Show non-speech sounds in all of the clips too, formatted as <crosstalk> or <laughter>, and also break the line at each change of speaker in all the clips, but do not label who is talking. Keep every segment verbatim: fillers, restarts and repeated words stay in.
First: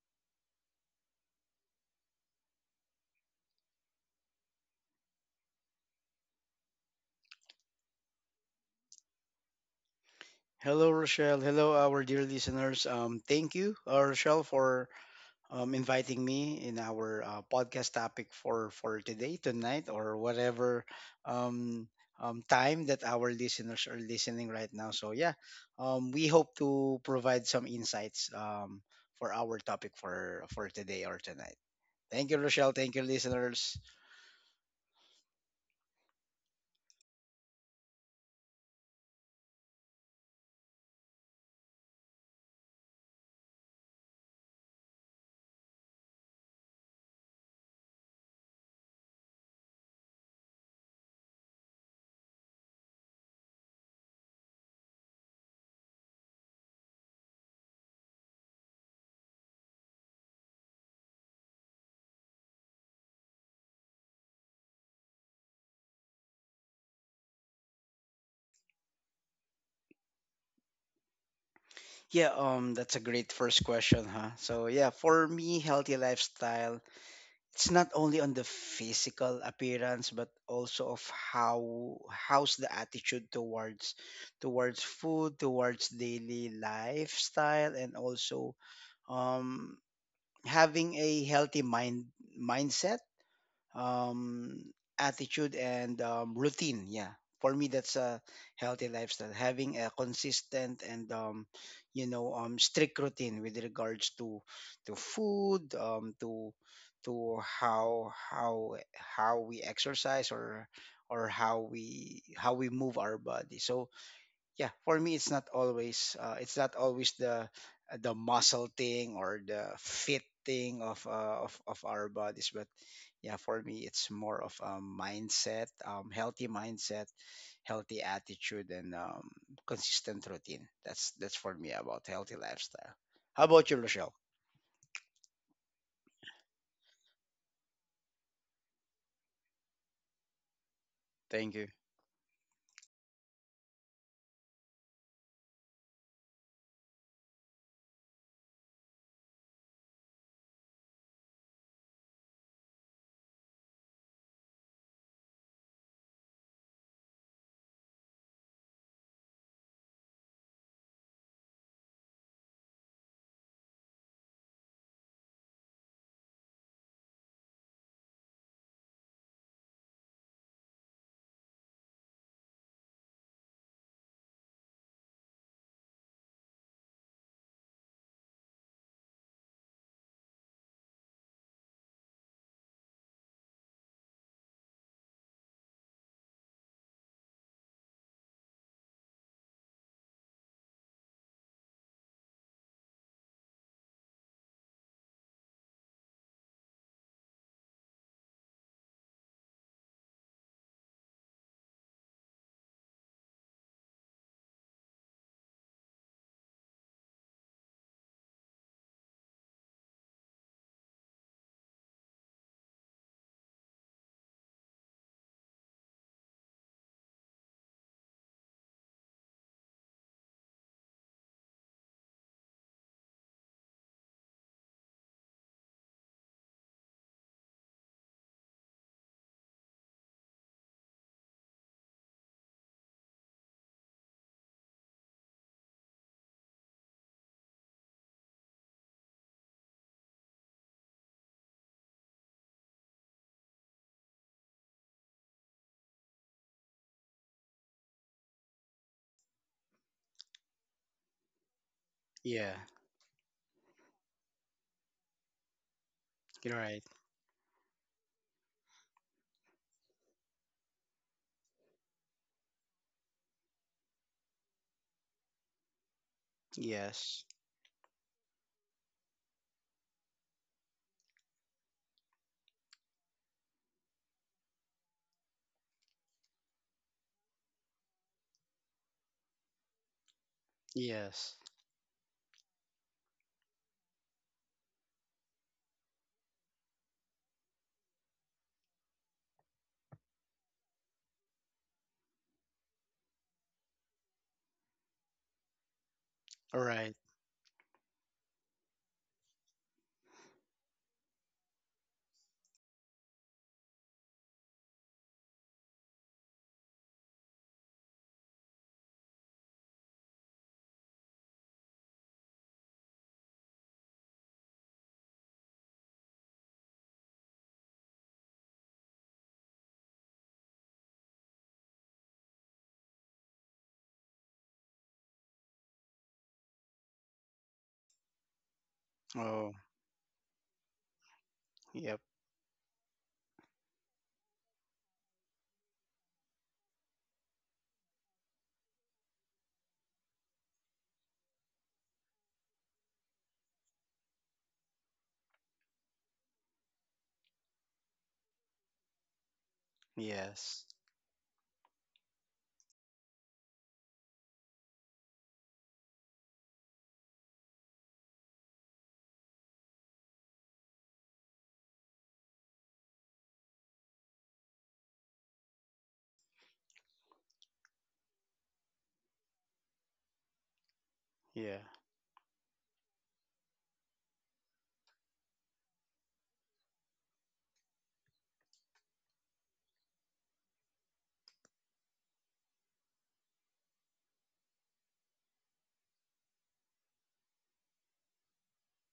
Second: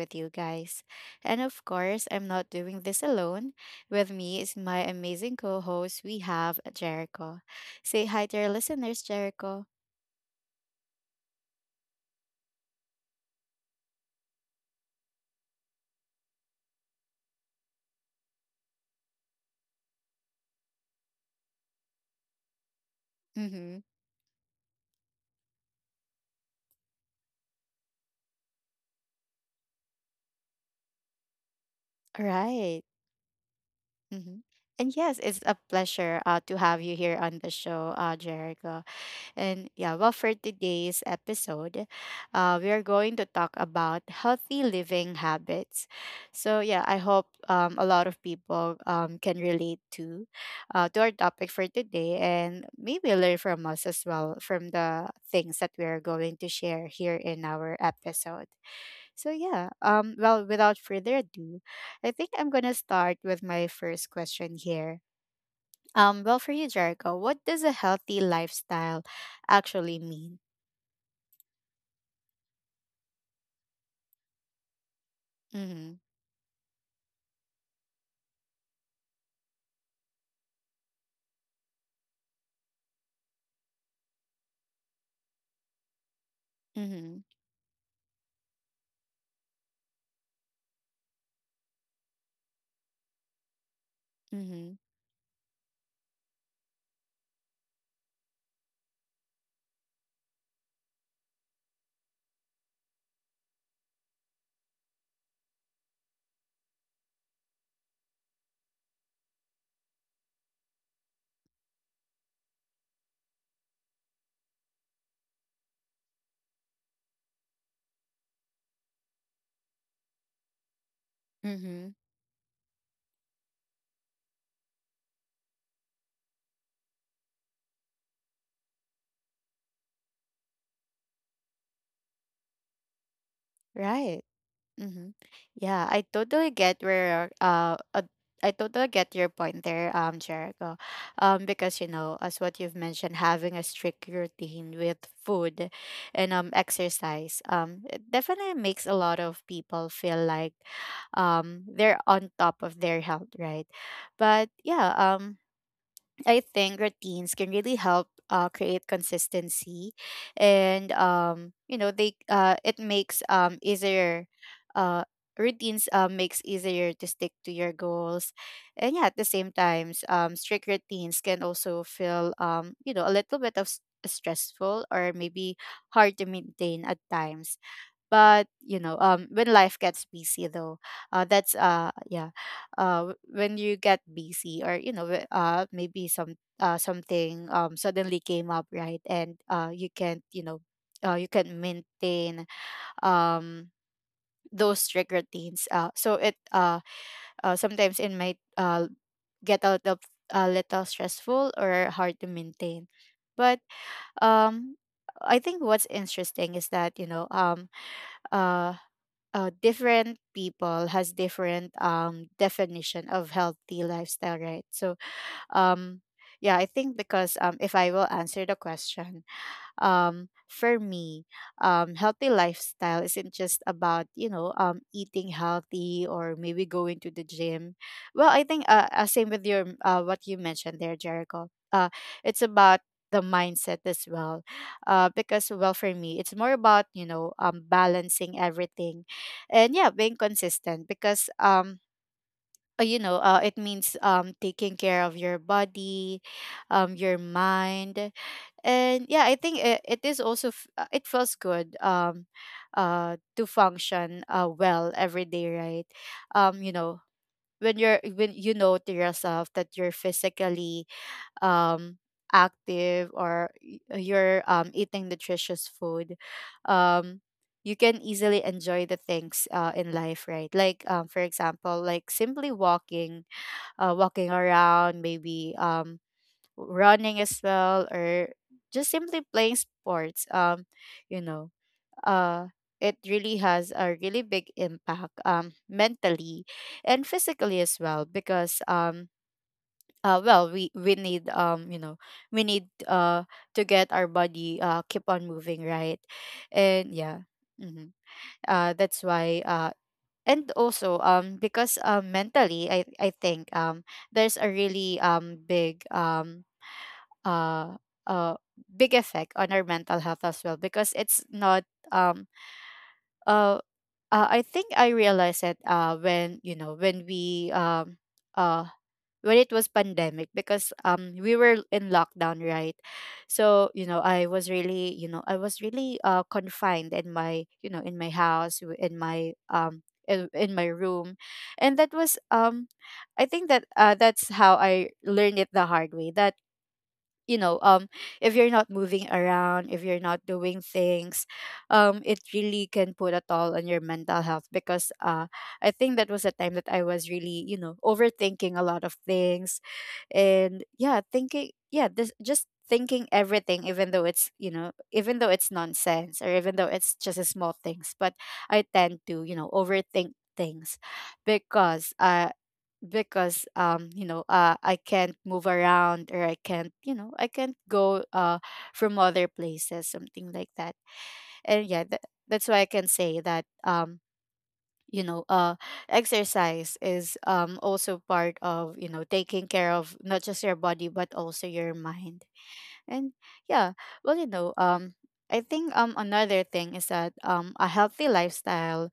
with you guys. And of course, I'm not doing this alone. With me is my amazing co host, we have Jericho. Say hi to our listeners, Jericho.
Hello, Rochelle. Hello, our dear listeners. Um, thank you, uh, Rochelle, for um, inviting me in our uh, podcast topic for for today, tonight, or whatever um, um, time that our
Mm-hmm.
listeners are listening right now. So yeah, um, we hope to provide some insights um, for our topic for for today or tonight.
All
Thank you, Rochelle.
right.
Thank you, listeners.
Mm-hmm. And yes, it's a pleasure uh, to have you here on the show, uh, Jericho. And yeah, well, for today's episode, uh, we are going to talk about healthy living habits. So yeah, I hope um, a lot of people um, can relate to uh, to our topic for today, and maybe learn from us as well from the things that we are going to share here in our episode. So yeah, um, well, without further ado, I think I'm gonna start with my first question here, um, well, for you, Jericho, what does a healthy lifestyle actually mean?
Yeah, um, that's a great first question, huh? So yeah, for me,
Mm-hmm.
healthy lifestyle, it's not only on the physical appearance but also of how how's the attitude towards towards food, towards daily
Mm-hmm.
lifestyle, and also um having a healthy mind mindset, um,
Mm-hmm.
attitude, and um, routine. Yeah, for me, that's a healthy lifestyle. Having a consistent and um, you know um, strict routine with regards to to food, um, to to how how how we exercise or or how we how we move our body. So yeah, for me, it's not always uh, it's not always the the muscle thing or the fit thing of uh, of of
Mm-hmm.
our bodies, but yeah, for me it's more of a mindset, um, healthy mindset, healthy attitude, and um, consistent routine. That's that's for me about healthy lifestyle. How about you, Rochelle?
Right. Mm-hmm. Yeah, I totally get where uh, uh I totally get your point there, um, Jericho. Um,
Thank you.
because you know, as what you've mentioned, having a strict routine with food and um exercise, um, it definitely makes a lot of people feel like um they're on top of their health, right? But yeah, um I think routines can really help uh, create consistency, and um, you know they uh, it makes um easier, uh routines uh, makes easier to stick to your goals, and yeah at the same times um strict routines can also feel, um you know, a little bit of s- stressful or maybe hard to maintain at times. But you know, um when life gets busy though, uh that's uh yeah uh w- when you get busy, or you know, wh- uh maybe some uh something um suddenly came up, right? And uh you can't, you know, uh you can maintain um those strict routines, uh so it uh, uh sometimes it might uh get out of a little stressful or hard to maintain. But um I think what's interesting is that, you know, um uh uh, different people has different um definition of healthy lifestyle, right? so um yeah, I think because um if I will answer the question, um, for me, um, healthy lifestyle isn't just about, you know, um, eating healthy or maybe going to the gym. Well, I think, uh, uh same with your, uh, what you mentioned there, Jericho. Uh, it's about the mindset as well, uh, because well, for me, it's more about, you know, um, balancing everything, and yeah, being consistent. Because um. uh, You know, uh, it means, um, taking care of your body, um, your mind, and yeah I think it, it is also f- uh, it feels good, um
Yeah.
uh to function uh well every day, right?
You're
um you
right.
know when you're, when you know to yourself that you're physically um active, or y- uh, you're um eating nutritious food, um
Yes.
you can easily enjoy the things uh, in life, right? Like um for example, like simply walking, uh walking around, maybe um running as well, or just simply playing sports. um you
Yes.
know uh it really has a really big impact, um mentally and physically as well, because um uh well, we we need, um you know we need uh to get our body uh keep on moving, right?
All
And
right.
yeah. Hmm. Uh that's why. Uh and also, um because um mentally, i i think um there's a really um big um uh, uh, big effect on our mental health as well. Because it's not, um uh, uh I think I realized it, uh when, you know, when we um uh when it was pandemic, because um we were in lockdown, right? So you know, I was really you know I was really uh confined in my, you know, in my house, w- in my
Oh,
um in, in my room. And that
yep.
was, um I think that uh that's how I learned it the hard way, that, you know, um if you're not moving around, if you're not doing things, um it really can put a toll on your mental health. Because uh I think that was a time that I was really, you know, overthinking a lot of things. And
Yes.
yeah, thinking, yeah, this just thinking everything, even though it's, you know, even though it's nonsense, or even though it's just a small things. But I tend to, you know, overthink things, because uh because um you know, uh I can't move around, or I can't, you know, I can't go, uh from other places, something like that.
Yeah.
And yeah, tha- that's why I can say that, um you know uh exercise is um also part of, you know, taking care of not just your body, but also your mind. And yeah. Well, you know, um I think um another thing is that um a healthy lifestyle,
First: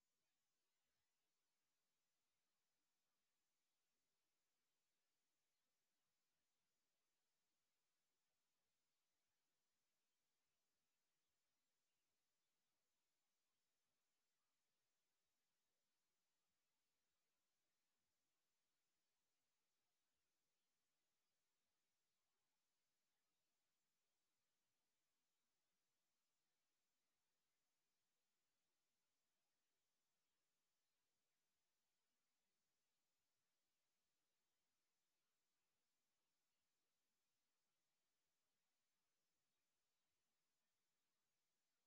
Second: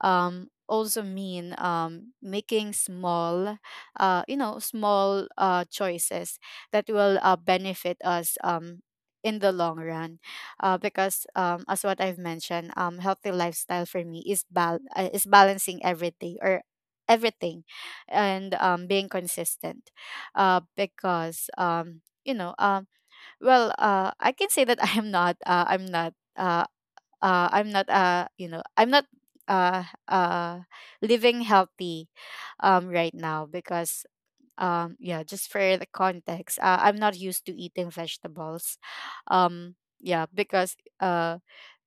um, also mean, um, making small, uh, you know, small uh, choices that will uh, benefit us, um, in the long run. Uh, because, um, as what I've mentioned, um, healthy lifestyle for me is bal- uh, is balancing everything or everything, and um, being consistent. Uh, because, um, you know, um, well, uh, I can say that <laughs> I am not. Uh, I'm not. Uh, uh i'm not uh you know I'm not uh uh living healthy um right now. Because um yeah, just for the context, uh, I'm not used to eating vegetables. um yeah because uh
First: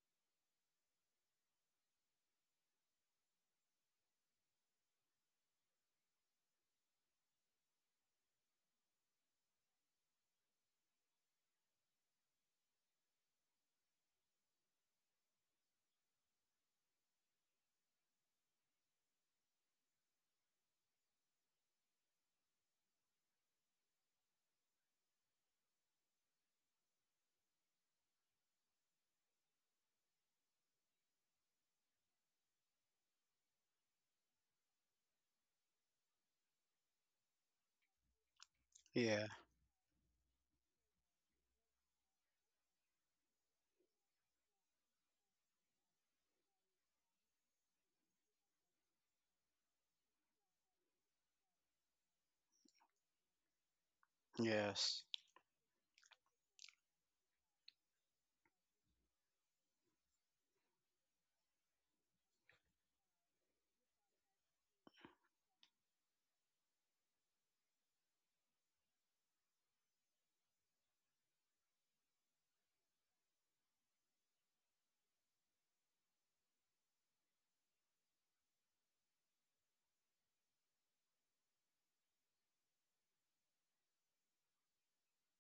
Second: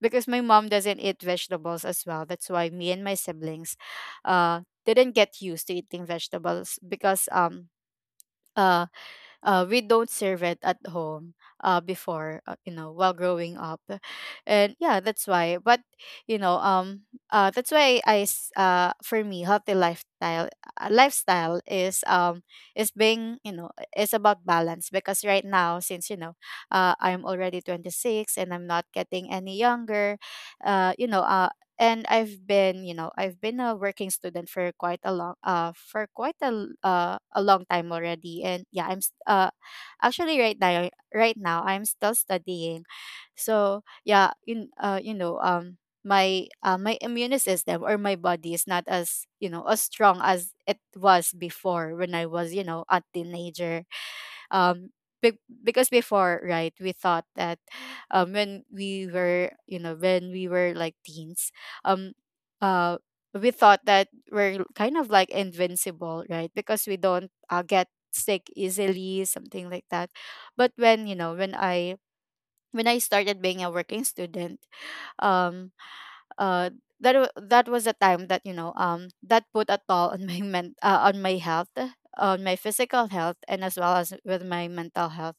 because my mom doesn't eat vegetables as well, that's why me and my siblings uh didn't get used to eating vegetables. Because um uh uh, we don't serve it at home uh, before, uh, you know, while growing up. And yeah, that's why. But you know, um uh, that's why i s- uh, for me healthy lifestyle uh, lifestyle is, um is being, you know, is about balance. Because right now since, you know, uh, I'm already twenty-six and I'm not getting any younger, uh, you know. And I've been, you know, I've been a working student for quite a long uh for quite a l- uh, a long time already. And yeah, I'm s-
Yeah.
uh actually right now right now I'm still studying. So yeah, in uh you know, um my uh, my immune system or my body is not as, you know, as strong as it was before when I was, you know, a teenager. um
Yes.
be- because before, right, we thought that, um when we were you know when we were like teens, um uh we thought that we're kind of like invincible, right? Because we don't uh, get sick easily, something like that. But when, you know, when i when I started being a working student, um uh that wa- that was a time that, you know, um that put a toll on <laughs> my men- uh, on my health, on my physical health and as well as with my mental health.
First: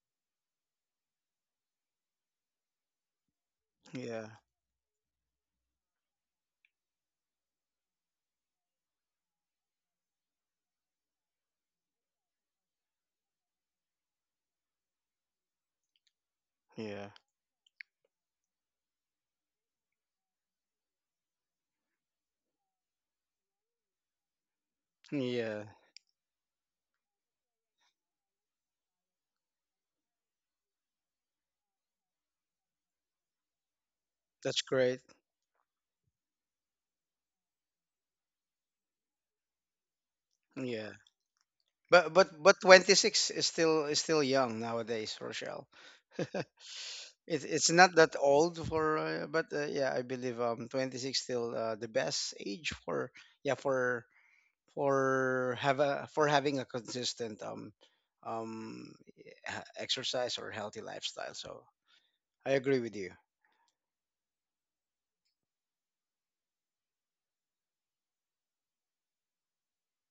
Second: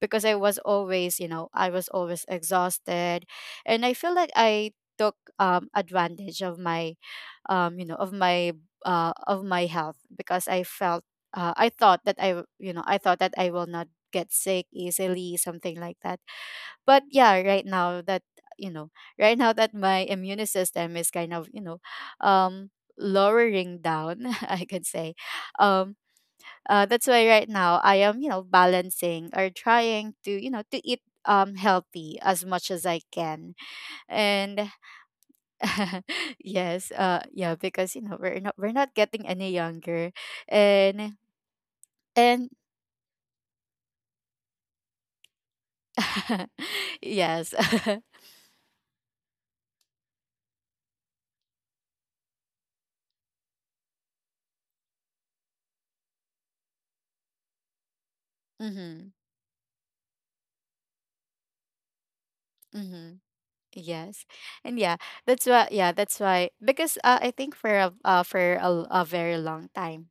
Because i was always you know I was always exhausted. And I feel
Yeah.
like I took um advantage of my, um you know of my uh of my health. Because I felt, uh, i thought that i w- you know I thought that I will not get sick easily, something like that. But
Yeah.
yeah, right now that, you know, right now that my immune system is kind of, you know, um lowering down, <laughs> I could say.
Yeah.
um uh, that's why right now I am, you know, balancing or trying to, you know, to eat um healthy as much as I can.
That's
And
great.
<laughs> yes. Uh yeah, because you know, we're not we're not getting any younger.
Yeah.
and
But but
and
but twenty-six is still is still young nowadays, Rochelle. <laughs>
<laughs>
It,
yes.
it's not that
<laughs>
old for, uh, but uh, yeah, I believe um twenty-six, still uh, the best age for yeah for for have a for having a consistent um um
Mm-hmm,
e- ha- exercise or healthy lifestyle. So I agree with you.
mm-hmm. Yes. And yeah, that's why, yeah, that's why. Because uh, I think for a, uh, for a, l- a very long time.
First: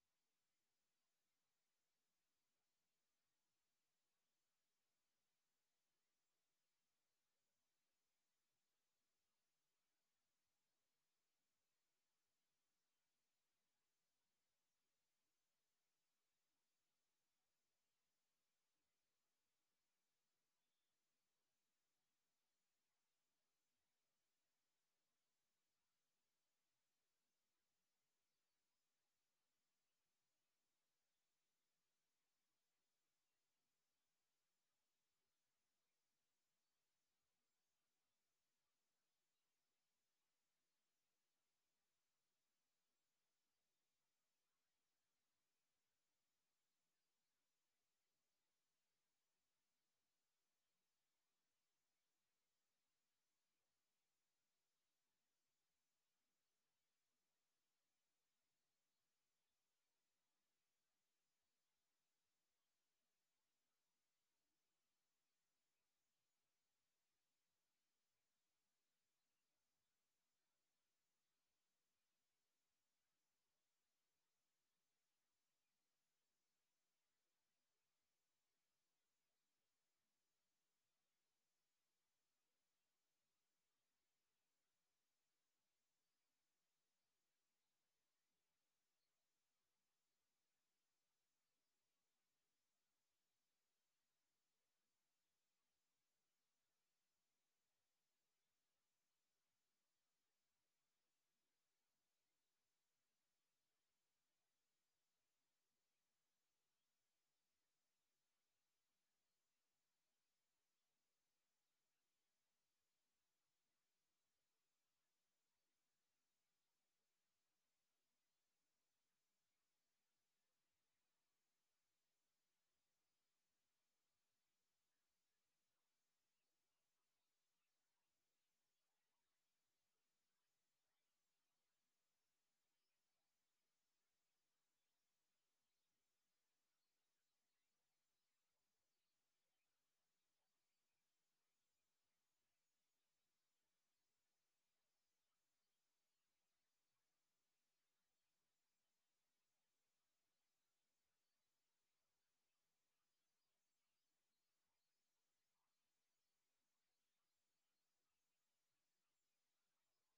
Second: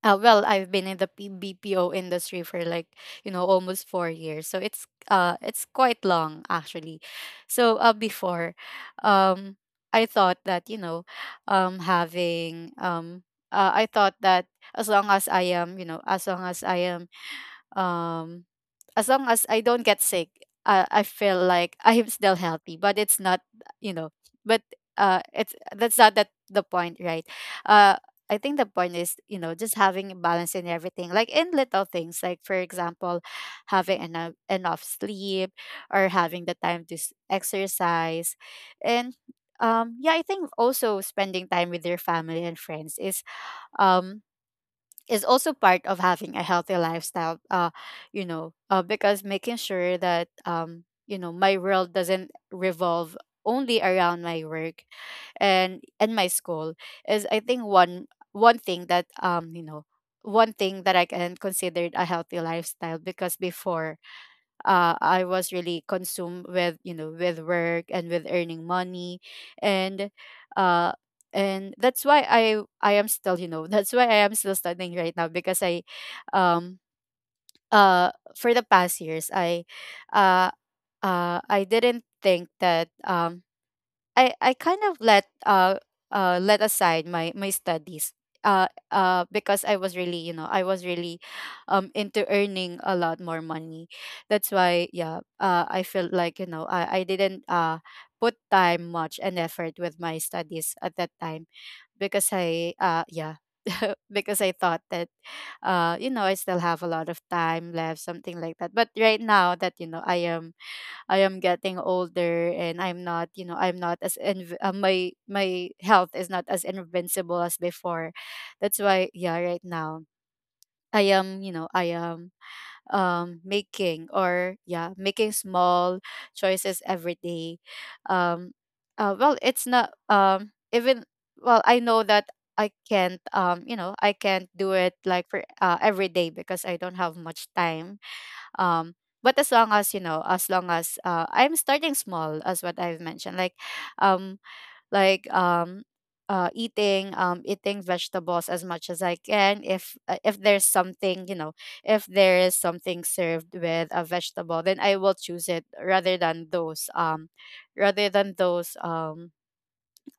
Uh, well, I've been in the P B P O industry for, like, you know, almost four years. So it's uh it's quite long actually. So uh before, um I thought that, you know, um having um uh, I thought that as long as I am, you know, as long as I am, um, as long as I don't get sick, I, I feel like <laughs> I am still healthy. But it's not, you know, but uh, it's that's not that the point, right? Uh, I think the point is, you know, just having a balance in everything, like in little things, like for example, having enough enough sleep or having the time to s- exercise, and um, yeah, I think also spending time with your family and friends is um is also part of having a healthy lifestyle uh you know, uh, because making sure that um you know, my world doesn't revolve only around my work and and my school is, I think, one one thing that um you know, one thing that I can consider a healthy lifestyle. Because before, uh, I was really consumed with, you know, with work and with earning money, and uh, and that's why I I am still, you know, <laughs> that's why I am still studying right now because I, um uh for the past years I, uh uh I didn't think that um I I kind of let uh uh let aside my my studies uh uh because I was really, you know, I was really um into earning a lot more money. That's why, yeah, uh I felt like, you know, I I didn't uh put time much and effort with my studies at that time because I uh yeah, <laughs> because I thought that, uh you know, I still have a lot of time left, something like that. But right now that, you know, I am I am getting older and I'm not, you know, I'm not as inv- uh, my my health is not as invincible as before. That's why, yeah, right now I am, you know, I am um making, or yeah, making small choices every day. Um uh, well, it's not um even, well, I know that I can't, um you know, I can't do it like for, uh, every day because I don't have much time, um but as long as, you know, as long as uh, I'm starting small, as what I've mentioned, like um like um uh, eating, um eating vegetables as much as I can. If uh, if there's something, you know, if there is something served with a vegetable, then I will choose it rather than those um rather than those um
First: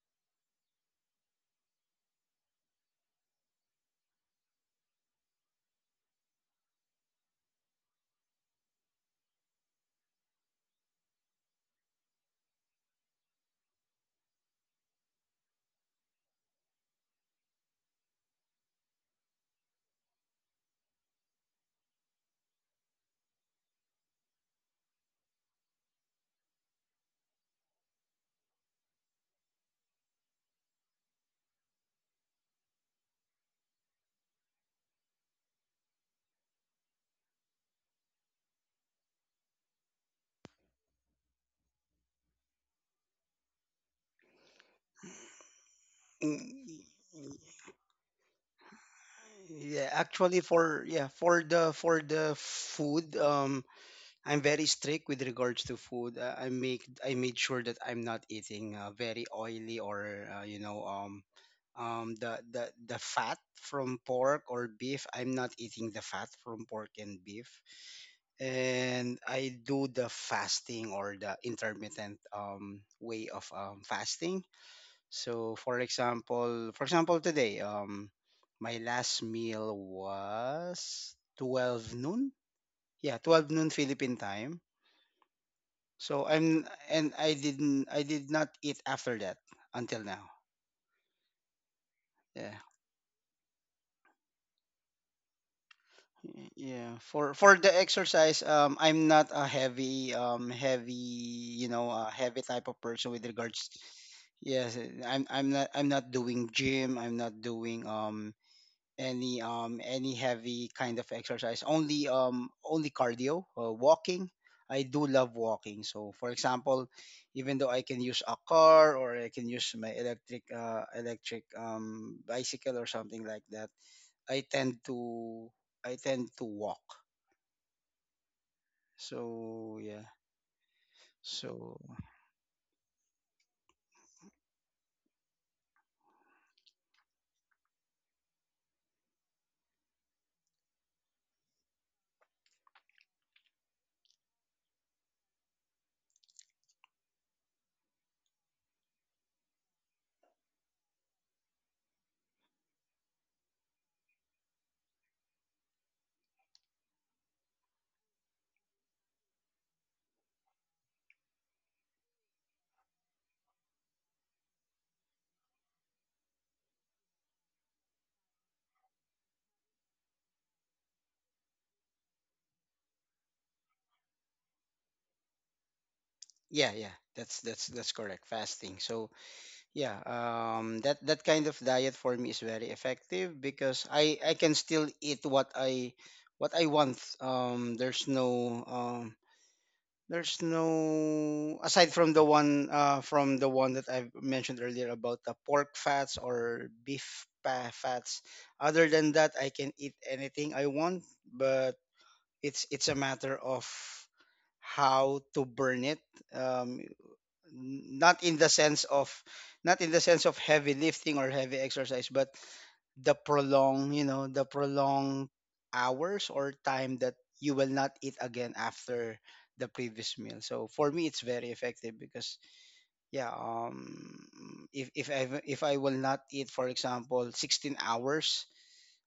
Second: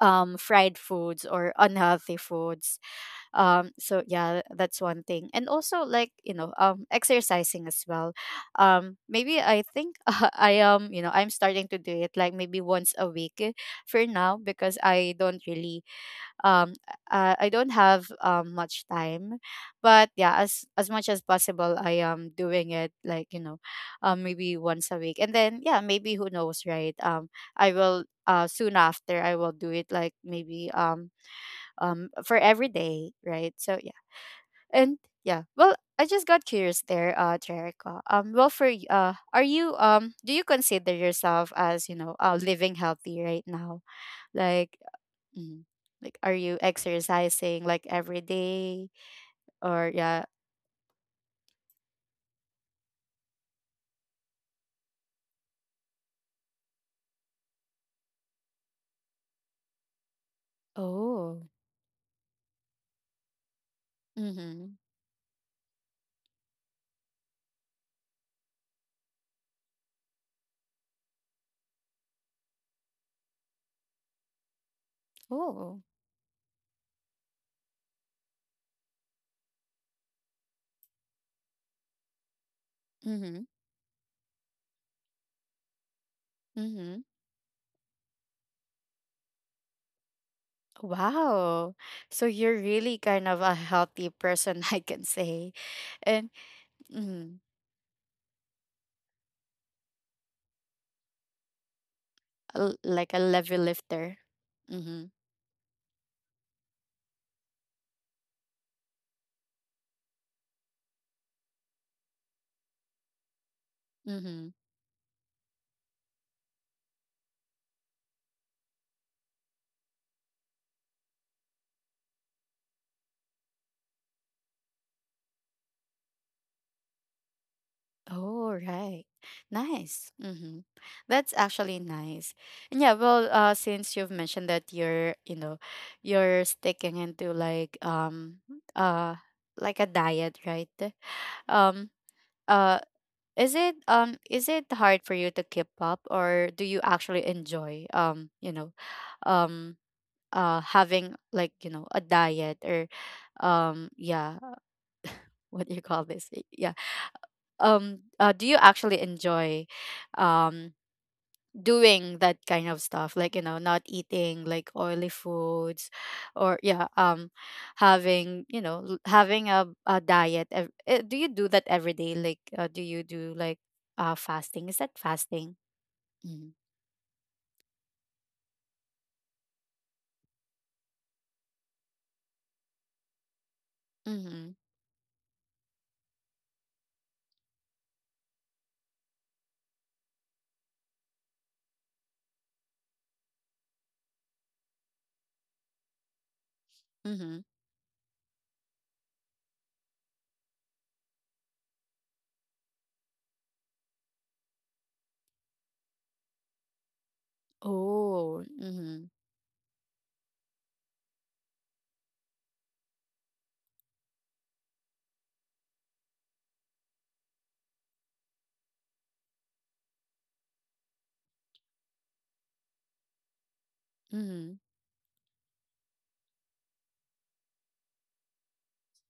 um fried foods or unhealthy foods. Um so yeah, that's one thing, and also, like, you know, um exercising as well. Um maybe, I think, <laughs> I am, you know, I'm starting to do it like maybe once a week, eh, for now because I don't really um uh, I don't have um much time, but yeah, as as much as possible, I am doing it, like, you know, um maybe once a week, and then, yeah, maybe who knows, right? um I will, uh soon after, I will do it like maybe um um for every day, right? So and yeah, well, I just got curious there, uh, Jericho. Um, well, for y- uh, are you, um, do you consider yourself as, you know, uh, living healthy right now? Like, mm, like, are you
Mm,
exercising like every day
Yeah,
or yeah?
actually for yeah, for the for the food, um I'm very strict with regards to food. Uh, I make I made sure that I'm not eating uh, very oily or uh, you know um
Oh,
um the the the fat from pork or
mm-hmm.
beef. I'm not eating the fat from pork and beef. And I do the fasting or the intermittent um way of um fasting. So for
Oh,
example, for example today, um, my last meal was twelve noon. Yeah,
mm-hmm.
twelve noon Philippine time. So I'm
Mm-hmm.
and I didn't I did not eat after that until now.
Wow. So you're
Yeah.
really kind of a healthy person, <laughs> I can say, and
Y- Yeah, for
mm,
for the exercise, um, I'm not a heavy, um, heavy, you know, a heavy
a
type
l-
of person
like a
with
level
regards.
lifter.
Yes,
Mm-hmm.
I'm I'm not I'm not doing gym. I'm not doing um any um any heavy kind of exercise, only um only cardio, uh, walking.
Mm-hmm.
I do love walking. So for example, even though I can use a car or I can use my electric uh, electric um bicycle or something like that, i tend to I tend to walk.
Oh, right.
So yeah.
Nice. Mm-hmm. That's actually
so
nice. And yeah, well, uh, since you've mentioned that you're, you know, you're sticking into like, um uh like, a diet, right? Um uh is it, um is it hard for you to keep up, or do you actually enjoy, um, you know, um uh having, like, you know, a diet, or um yeah, <laughs> what do you call this? Yeah. Um uh do you actually enjoy um doing that kind of stuff, like, you know, not eating like oily foods or yeah, um having, you know, l- having a, a diet, ev- eh, do you do that every day? Like, uh, do you do like uh fasting? Is that fasting? Mm-hmm.
yeah yeah that's that's that's correct, fasting. So yeah, um, that that kind of diet for me is very effective because I I
Mm-hmm.
can still eat what I what I want. Um, there's no um, there's no, aside from the one, uh, from the one that I've mentioned earlier about the pork fats or beef
Mm-hmm.
pa- fats. Other than that, I can eat anything I want, but it's it's a matter of how to burn it. Um, not in
Oh,
the sense
mm-hmm.
of Not in the sense of heavy lifting or heavy exercise, but the prolong, you know, the prolonged hours or time that you will not eat again after the previous meal. So for me, it's very effective because yeah, um,
Mm-hmm.
if if I if I will not eat, for example, sixteen hours,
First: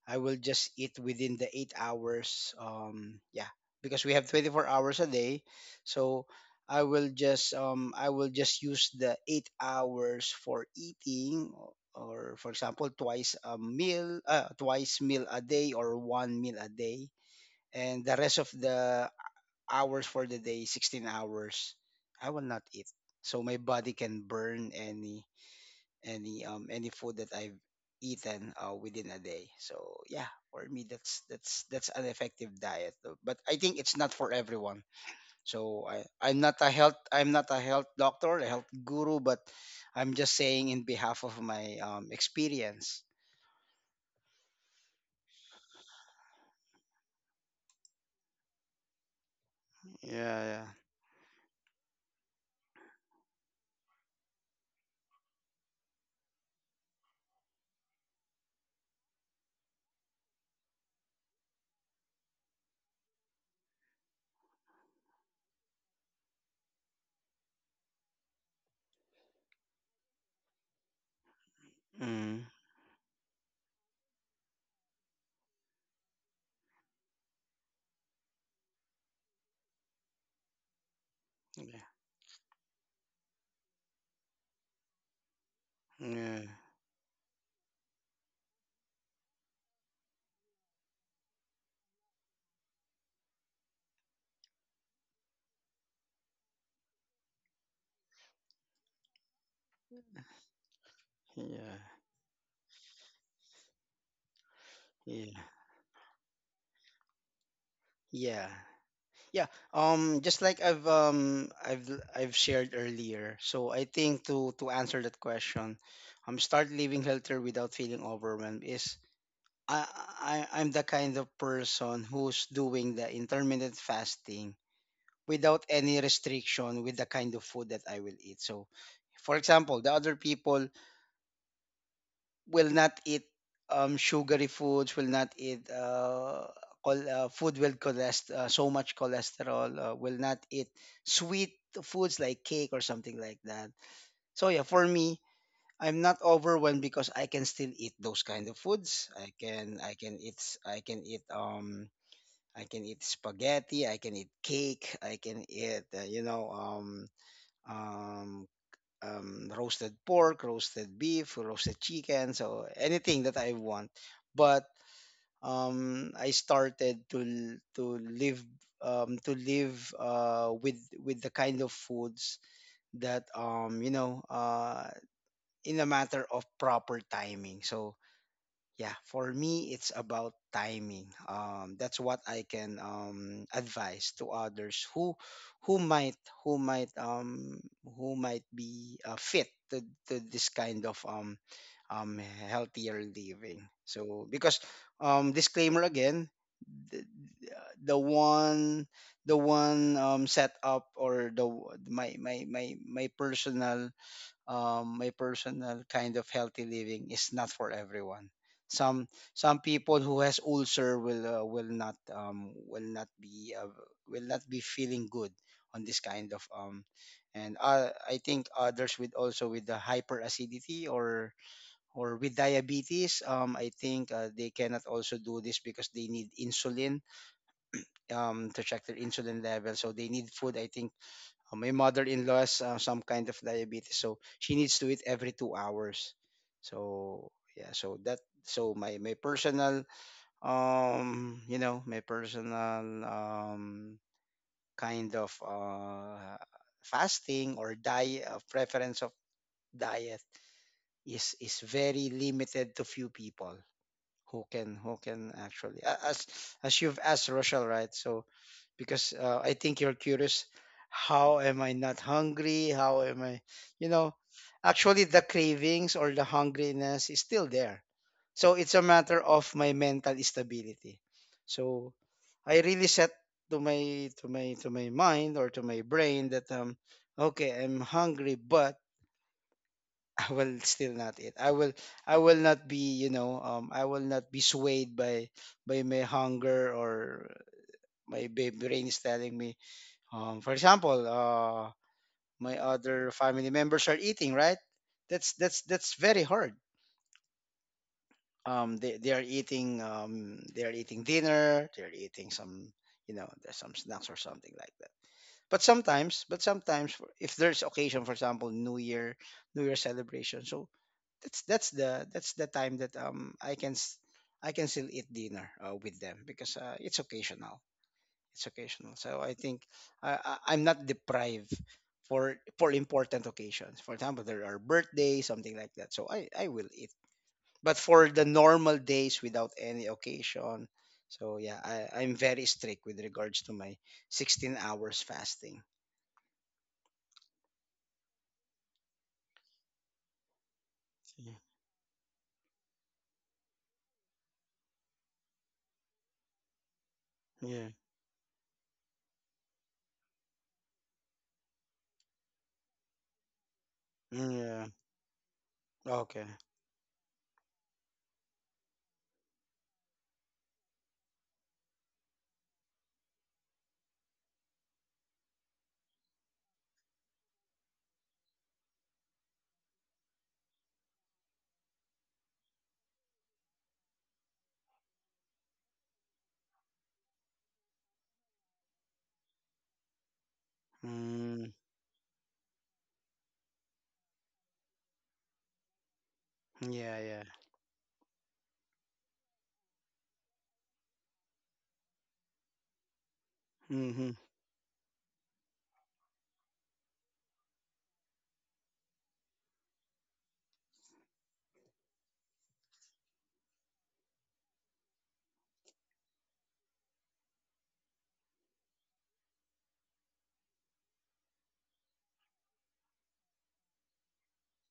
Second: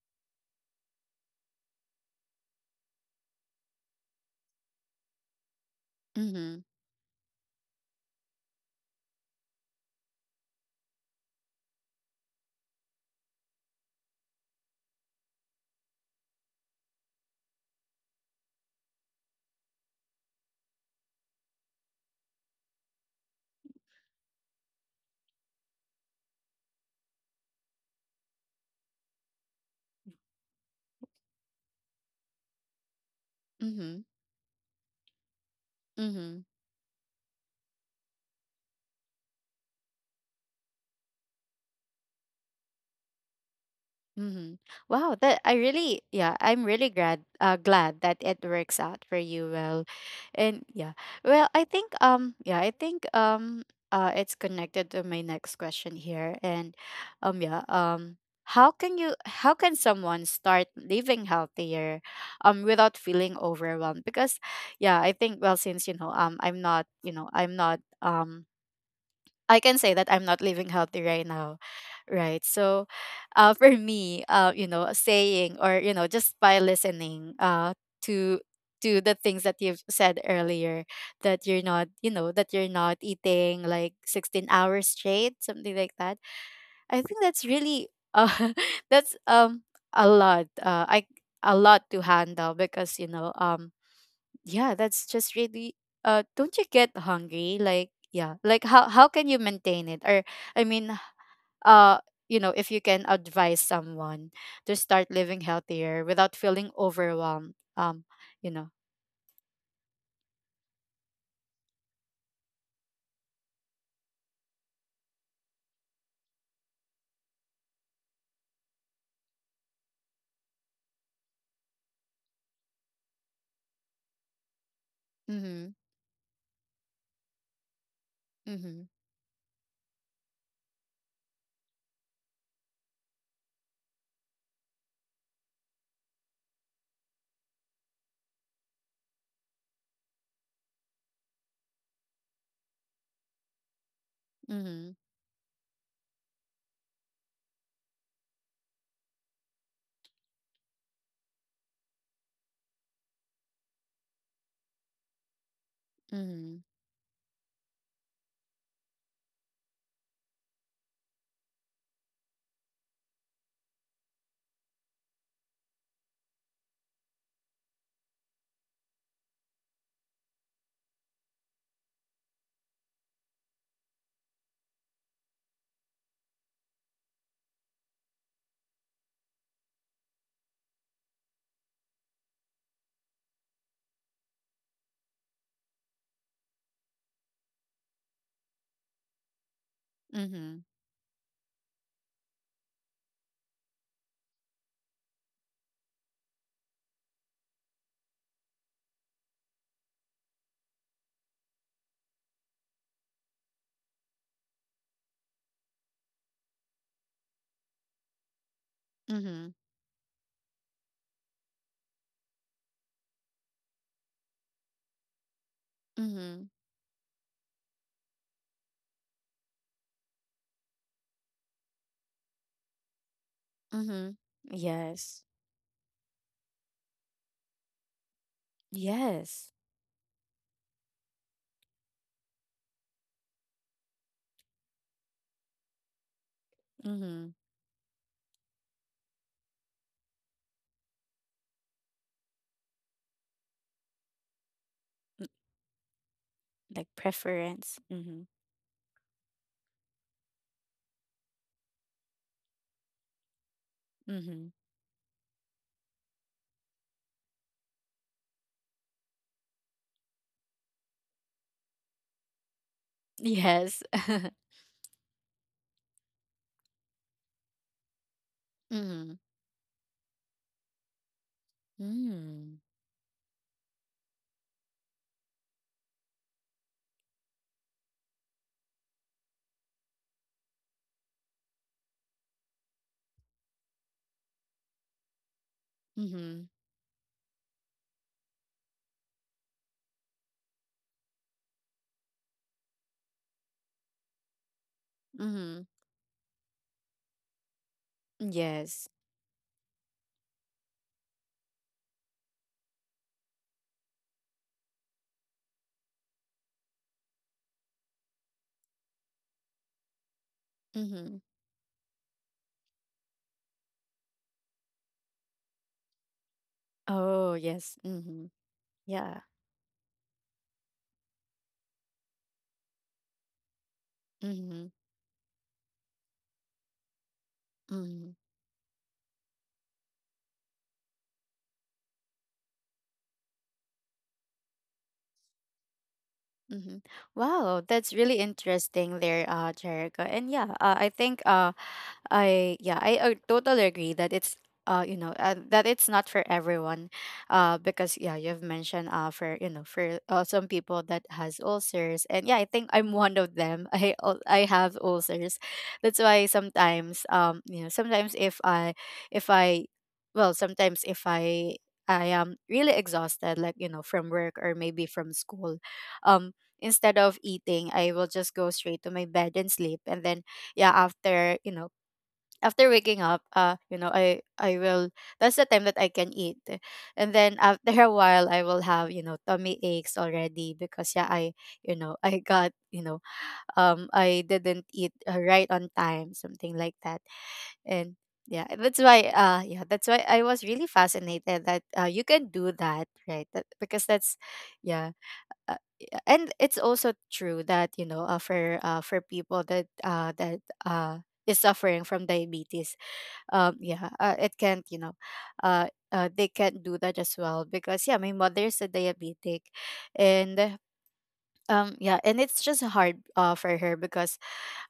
I will just eat within the eight hours. Um, yeah, because we have twenty-four hours a day, so
Mm-hmm.
I will just um, I will just use the eight hours for eating, o- or for example, twice a meal, uh, twice meal a day, or one meal a day, and the rest of the hours for the day, sixteen hours, I will not eat, so my body can burn any any um any food that I've eaten uh, within a day. So yeah, for me that's that's that's an effective diet, though. But I think it's
Mm-hmm.
not for everyone. So I
Mm-hmm.
I'm not a health I'm not a health doctor, a health guru, but I'm just saying in behalf of my um experience.
Mm-hmm. Wow, that I really, yeah, I'm really glad, uh, glad that it works out for you well, and
Yeah,
yeah, well, I think, um, yeah, I think, um, uh, it's connected to my next question here, and, um, yeah, um, how can you, how can someone start living healthier, um, without feeling overwhelmed? Because, yeah, I think, well, since, you know, um, I'm not, you know, I'm not, um I can say that I'm not living healthy right now.
yeah. Mm,
Right. So, uh, for me, uh, you know, saying, or, you know, just by listening, uh, to to the things that you've said earlier, that you're
yeah.
not, you know, that you're not eating like sixteen hours straight, something like that.
Yeah.
I think that's really, uh, <laughs> that's um a lot. Uh, I A lot to handle because, you know, um yeah, that's just really uh don't you get hungry? Like, yeah, like, how how can you maintain it? Or I mean,
Yeah.
uh you know, if you can advise someone to start
Yeah.
living healthier without feeling overwhelmed, um,
Yeah.
you know.
Yeah, um, just like I've um I've I've shared earlier. So I think to to answer that question, um, start living healthier without feeling overwhelmed is, I I I'm the kind of person who's doing the intermittent fasting without
Mhm.
any restriction with the kind of food that I will eat. So,
Mhm.
for example, the other people will not eat um, sugary foods, will not eat uh, col- uh, food with cholest- uh, so much cholesterol, uh, will not eat sweet foods like cake or something like that. So yeah, for
Mhm.
me, I'm not overwhelmed because I can still eat those kind of foods. I can I can eat s- I can eat um I can eat spaghetti, I can eat cake, I can eat, uh, you know
Mhm.
um um um, roasted pork, roasted beef, roasted chicken, so anything that I want. But um, I started to l- to live um, to live uh, with with the kind of foods that um, you know uh, in a matter of proper timing. So yeah, for me, it's about timing. Um, that's what I can, um, advise to others who who might who might um, who might be uh, fit to, to this
Mhm.
kind of um, um, healthier living. So because um, disclaimer again, the, the one the one, um, setup, or the w- my my my my personal, um, my personal kind of healthy living is not for everyone. Some
Mhm.
some people who has ulcer will uh, will not um, will not be uh, will not be feeling good on this kind of
Mhm.
um, and uh, I think others with, also with the hyperacidity or or with diabetes, um, I think
Mhm.
uh, they cannot also
Yes.
do this because they need insulin, um, to check their insulin
Yes.
level, so they need food. I think, uh, my mother-in-law has uh, some kind of diabetes, so she needs to eat every two hours. So
Mhm.
yeah, so that, so my my personal, um you know my personal um kind of, uh
Like
fasting or
preference.
diet,
Mhm.
uh, preference of diet, is is very limited to few people who
Mhm.
can who can actually, a- as as you've asked, Rochelle, right? So because uh, I think you're curious, how am I not hungry? How am I,
Yes.
you know,
<laughs>
actually the cravings or the hungriness is still there. So it's a matter
Mhm.
of my mental stability. So I
Mm.
really set to my to my to my mind, or to my brain, that um okay, I'm hungry, but I will still not eat. I will I will not be, you know, um I will not be swayed by by my
Mhm.
hunger, or my ba- brain is telling me. Um for example, uh my other family members are eating, right? That's that's
Mhm.
that's very hard. Um
Yes.
they, they are eating, um they are eating dinner, they're eating some, you know, there's some snacks or something like that. But sometimes, but sometimes for- if there's occasion, for example, New Year, New Year celebration. So
Mm-hmm.
that's that's the that's the time that um I can s- I can still eat dinner uh, with them because uh, it's
Oh,
occasional.
yes. Mm-hmm.
It's occasional.
Yeah.
So I think I, I I'm not deprived for for important occasions. For example, there are
Mm-hmm.
birthdays, something like that. So I I will eat. But
Mm-hmm.
for the normal days without any occasion, so yeah, I, I'm very strict with regards to my sixteen hours fasting.
Mm-hmm. Wow, that's really interesting there, uh, Jericho. And yeah, uh, I think
Yeah.
uh, I yeah, I, uh totally agree that it's uh you know, uh, that it's not for everyone, uh
Yeah.
because yeah, you've mentioned, uh for, you know, for, uh, some people that has ulcers, and yeah, I think I'm one of them. <laughs> I al- I
Yeah.
have ulcers, that's
Okay.
why sometimes, um you know, sometimes if I if I well, sometimes if I, I am really exhausted, like, you know, from work or maybe from school, um instead of eating I will just go straight to my bed and sleep, and then yeah, after, you know, after waking up, uh, you know, I I will, that's the time that I can eat. And then after a while I will have, you know, tummy aches already because yeah, I
Mm,
you know, I got, you know, um I didn't eat, uh, right on time, something like
yeah.
that.
Yeah.
And yeah, that's why, uh yeah, that's why I was really fascinated that, uh, you can do that, right? That, because
Mm-hmm.
that's, yeah, uh, yeah, and it's also true that, you know, uh, for, uh, for people that, uh that uh is suffering from diabetes, um yeah, uh, it can't, you know, uh, uh they can't do that as well, because yeah, my mother is a diabetic, and um yeah, and it's just hard, uh for her, because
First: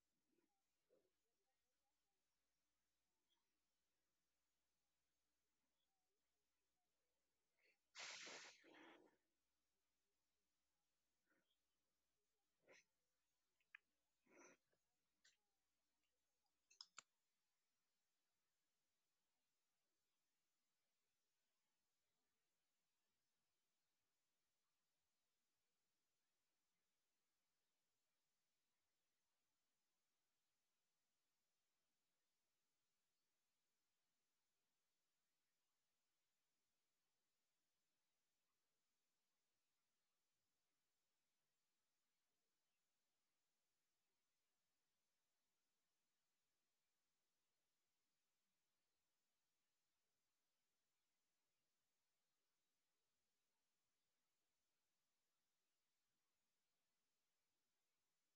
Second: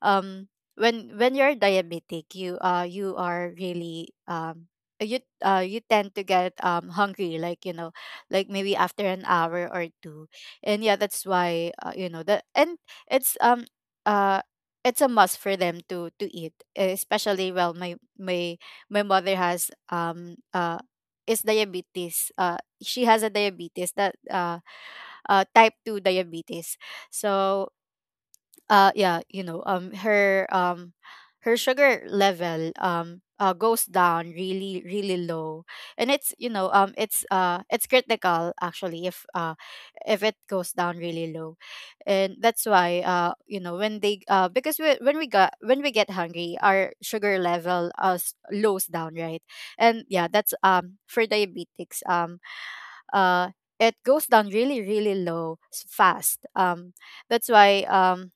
um when when you're diabetic you, uh you are really, um you uh you tend to get um hungry, like, you know, like maybe after an hour or two, and yeah, that's why, uh, you know, that, and it's um uh it's a must for them to to eat, especially, well, my my my mother has um uh is diabetes, uh she has a diabetes that uh uh type two diabetes, so uh yeah, you know, um her um her sugar level, um uh, goes down really really low, and it's, you know, um it's, uh it's critical actually if, uh if it goes down really low. And that's why, uh you know, when they, uh because we, when we got when we get hungry our sugar level, uh s- lows down, right? And yeah, that's um for diabetics, um uh it goes down really really low, s- fast, um that's why, um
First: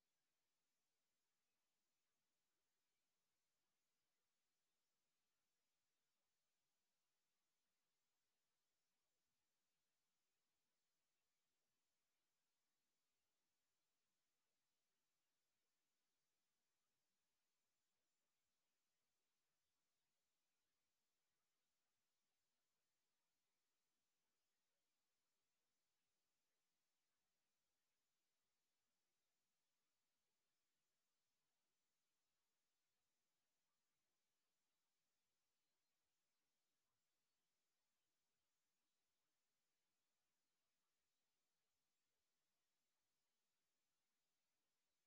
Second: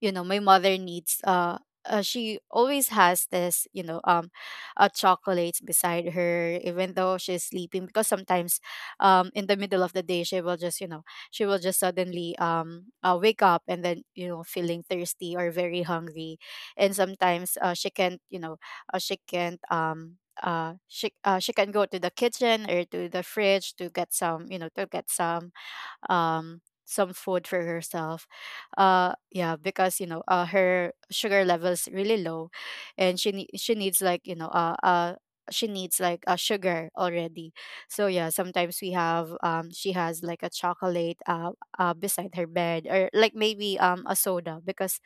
you know, my mother needs, uh, uh she always has this, you know, um uh, chocolates beside her, even though she's sleeping, because sometimes, um in the middle of the day she will just, you know, she will just suddenly, um uh, wake up, and then, you know, feeling thirsty or very hungry, and sometimes, uh, she can't, you know, uh, she can't, um uh she uh, she can go to the kitchen or to the fridge to get some, you know, to get some um some food for herself, uh yeah, because you know, uh, her sugar levels really low, and she nee- she needs like, you know, uh, uh she needs like a sugar already, so yeah, sometimes we have, um she has like a chocolate, uh, uh beside her bed, or like maybe um a soda, because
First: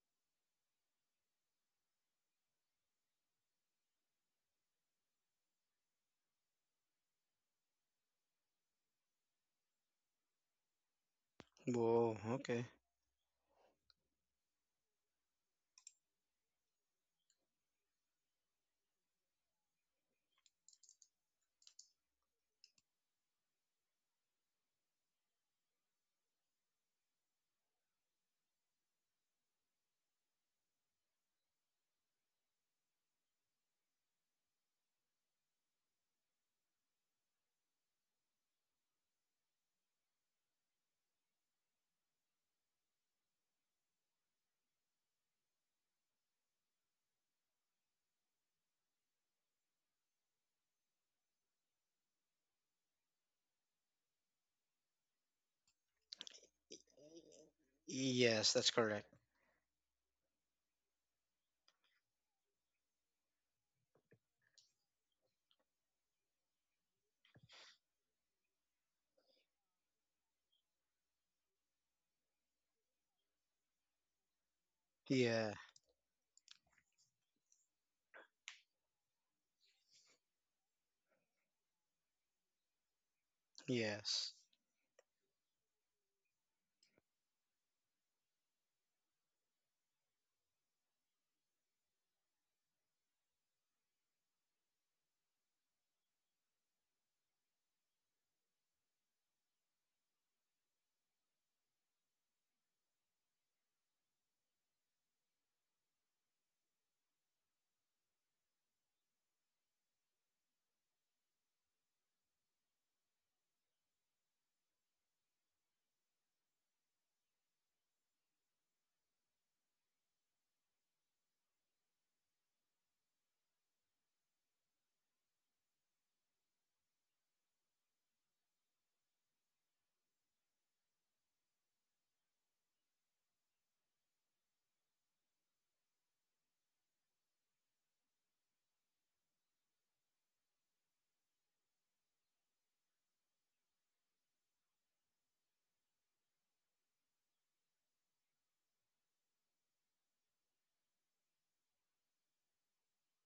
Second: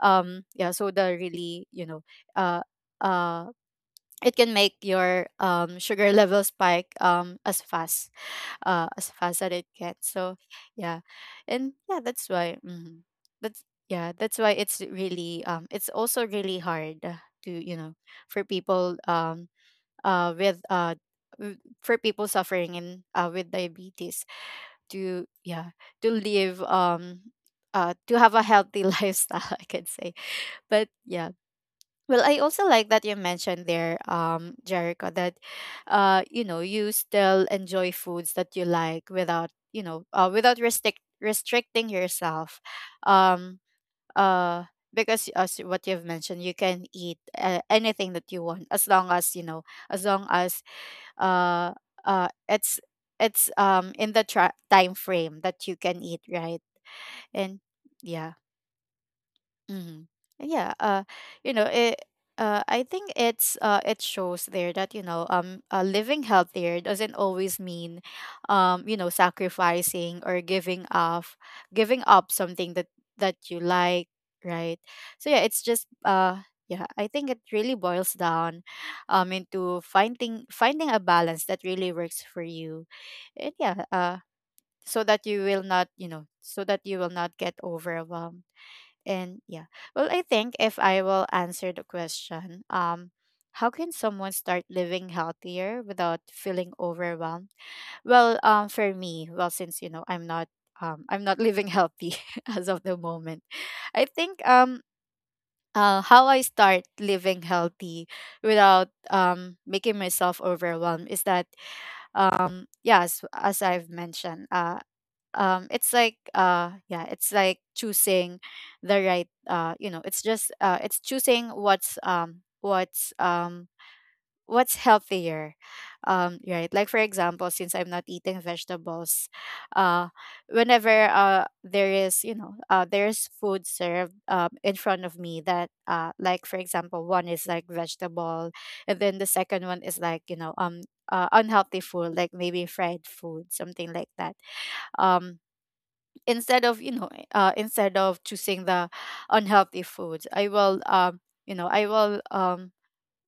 um yeah, soda really, you know, uh uh it can make your um sugar <laughs> level spike um as fast, uh, as fast as it gets. So yeah, and yeah,
Whoa.
that's why.
Okay.
Mhm. That's, yeah, that's why it's really, um, it's also really hard, uh, to you know, for people, um uh with, uh w- for people suffering in, uh with diabetes, to yeah, to live, um uh to have a healthy <laughs> lifestyle, I can say. But yeah. Well, I also like that you mentioned there, um, Jericho, that, uh, you know, you still enjoy foods that you like without, you know, uh, without restrict restricting yourself. Um, uh, because as what you've mentioned, you can eat, uh, anything that you want, as long as, you know, as long as, uh, uh, it's it's um in the tra- time frame that you can eat, right? And yeah.
Yes, that's correct.
Mm-hmm. Yeah. Uh, you know, it. Uh, I think it's, uh, it shows there that, you know, um uh, living healthier doesn't always mean, um you know, sacrificing or giving off, giving up something that that you like, right? So yeah,
Yeah.
it's just uh yeah, I think it really boils down, um into finding finding a balance that really works for you, and yeah uh
Yes.
so that you will not you know so that you will not get overwhelmed. And yeah, well, I think if I will answer the question, um, how can someone start living healthier without feeling overwhelmed? Well, um, for me, well, since you know I'm not, um, I'm not living healthy <laughs> as of the moment. I think um, uh, how I start living healthy without um making myself overwhelmed is that um, yeah, as, as I've mentioned, uh, um it's like uh yeah, it's like choosing the right uh you know it's just uh it's choosing what's um what's um what's healthier, um right? Like for example, since I'm not eating vegetables, uh whenever uh there is you know uh there's food served um in front of me that uh like for example one is like vegetable, and then the second one is like you know um uh, unhealthy food, like maybe fried food, something like that. um Instead of you know uh, instead of choosing the unhealthy foods, I will um you know I will um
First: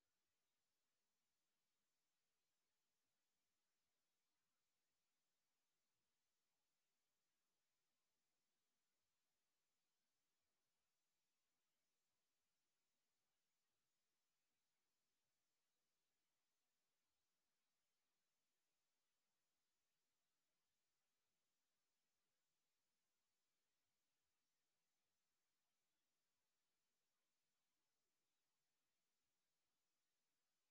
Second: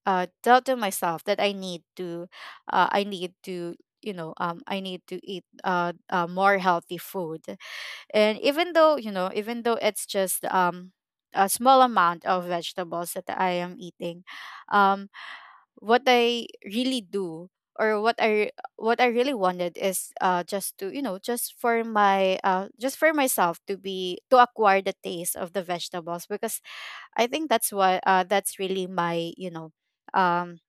uh tell to myself that I need to uh, I need to you know um I need to eat uh, uh more healthy food. And even though you know even though it's just um a small amount of vegetables that I am eating, um what I really do or what I, what I really wanted is uh just to you know just for my uh just for myself to be to acquire the taste of the vegetables, because I think that's what uh that's really my you know um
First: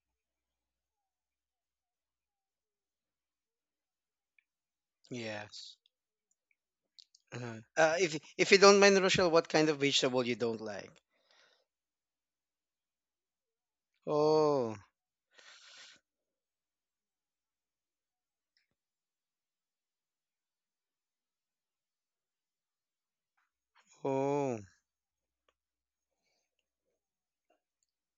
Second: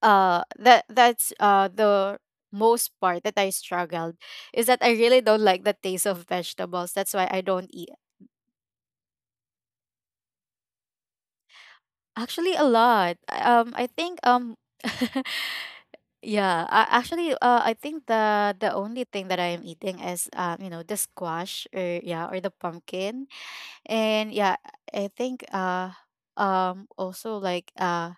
uh that that's uh the most part that I struggled, is that I really don't like the
Yes.
taste of vegetables, that's why I
Uh-huh.
don't eat.
Uh, if if you don't mind, Rochelle, what kind of vegetable you don't like?
Actually, a lot. I- Um, I think um,
Oh,
<laughs> yeah. Uh, actually, uh, I think the the only thing that I am eating is um, you know, the squash, or yeah, or the pumpkin, and yeah,
oh,
I think uh, um, also like uh,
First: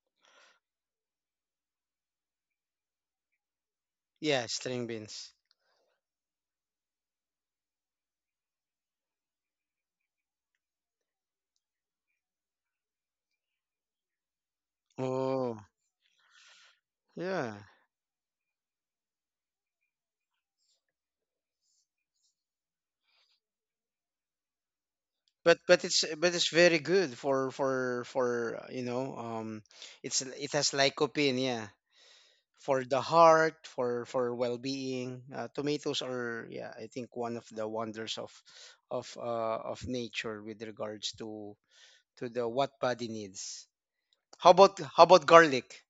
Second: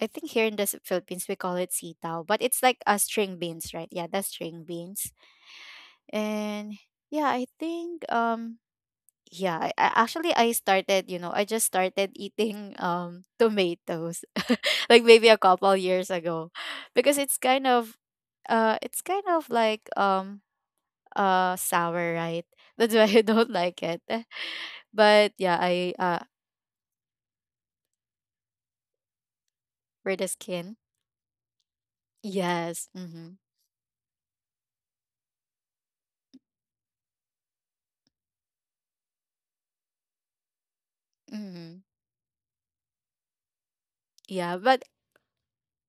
I think here in the S- Philippines we call it sitaw, but it's like uh, string beans, right? Yeah, that's
yeah,
string
string
beans,
beans.
and yeah, I think um yeah I, I- actually I started you know I just started eating um tomatoes <laughs> like maybe a
Oh,
couple years ago, because it's
yeah.
kind of uh it's kind of like um uh sour, right? <laughs> That's why I don't like it. <laughs> But yeah,
But but
I
it's
uh
but it's very good for for for uh, you know um
for
it's,
the
it has
skin.
lycopene, yeah, for
Yes,
the
mm-hmm,
heart, for for well-being. Uh, tomatoes are yeah, I think one of the wonders of of uh of nature with regards to
mm-hmm.
to the what body needs. How
Yeah,
about
but.
how about garlic?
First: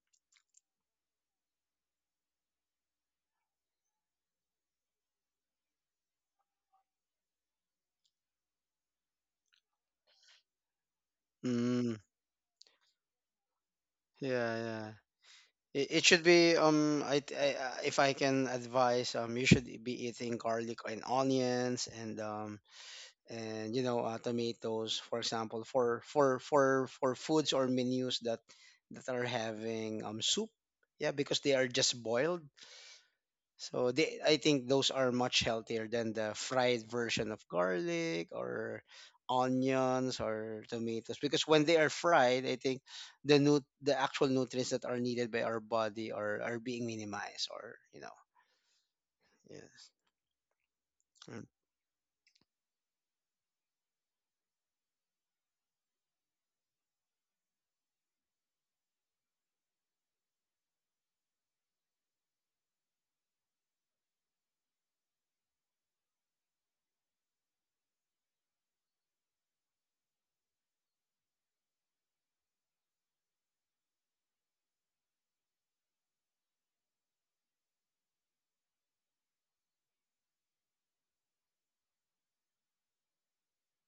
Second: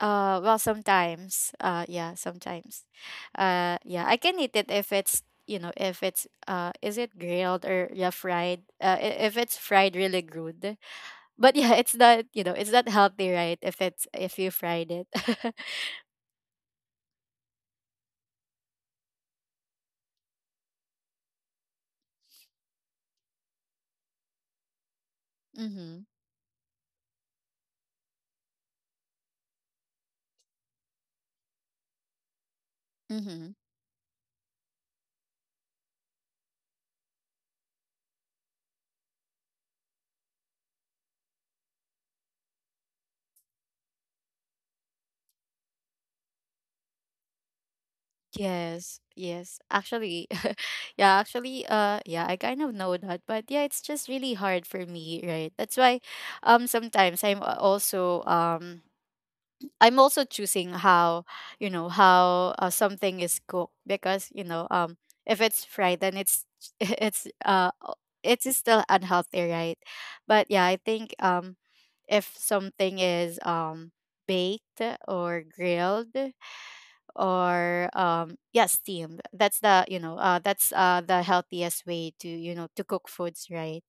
Uh, well, sometimes. Uh, yeah, sometimes. Uh, yeah, I can eat it if it's you know if it's uh is it grilled, or yeah, fried. Uh, i- if it's fried, really good. But yeah, it's
Mm,
not you know it's not healthy, right? If it's if you
yeah, yeah.
fried it. <laughs>
It, it should be um I, th- I I- if I can advise, um you should be eating garlic and onions, and um and you know, uh, tomatoes, for example, for
Mm-hmm.
for for for foods or menus that that are having um soup. Yeah, because they are just boiled.
Mm-hmm.
So they, I think those are much healthier than the fried version of garlic or onions or tomatoes, because when they are fried, I think the nu- the actual nutrients that are needed by our body are are being minimized, or you know.
Yes.
Yeah.
Yes. Actually, <laughs> yeah.
Mm.
Actually, uh, yeah. I kind of know that, but yeah, it's just really hard for me, right? That's why, um, sometimes I'm a- also um I'm also choosing how you know how uh, something is cooked, because you know um if it's fried then it's <laughs> it's uh o- it is still unhealthy, right? But yeah, I think um if something is um baked or grilled or um yeah, steamed, that's the you know uh that's uh the healthiest way to you know to cook foods, right?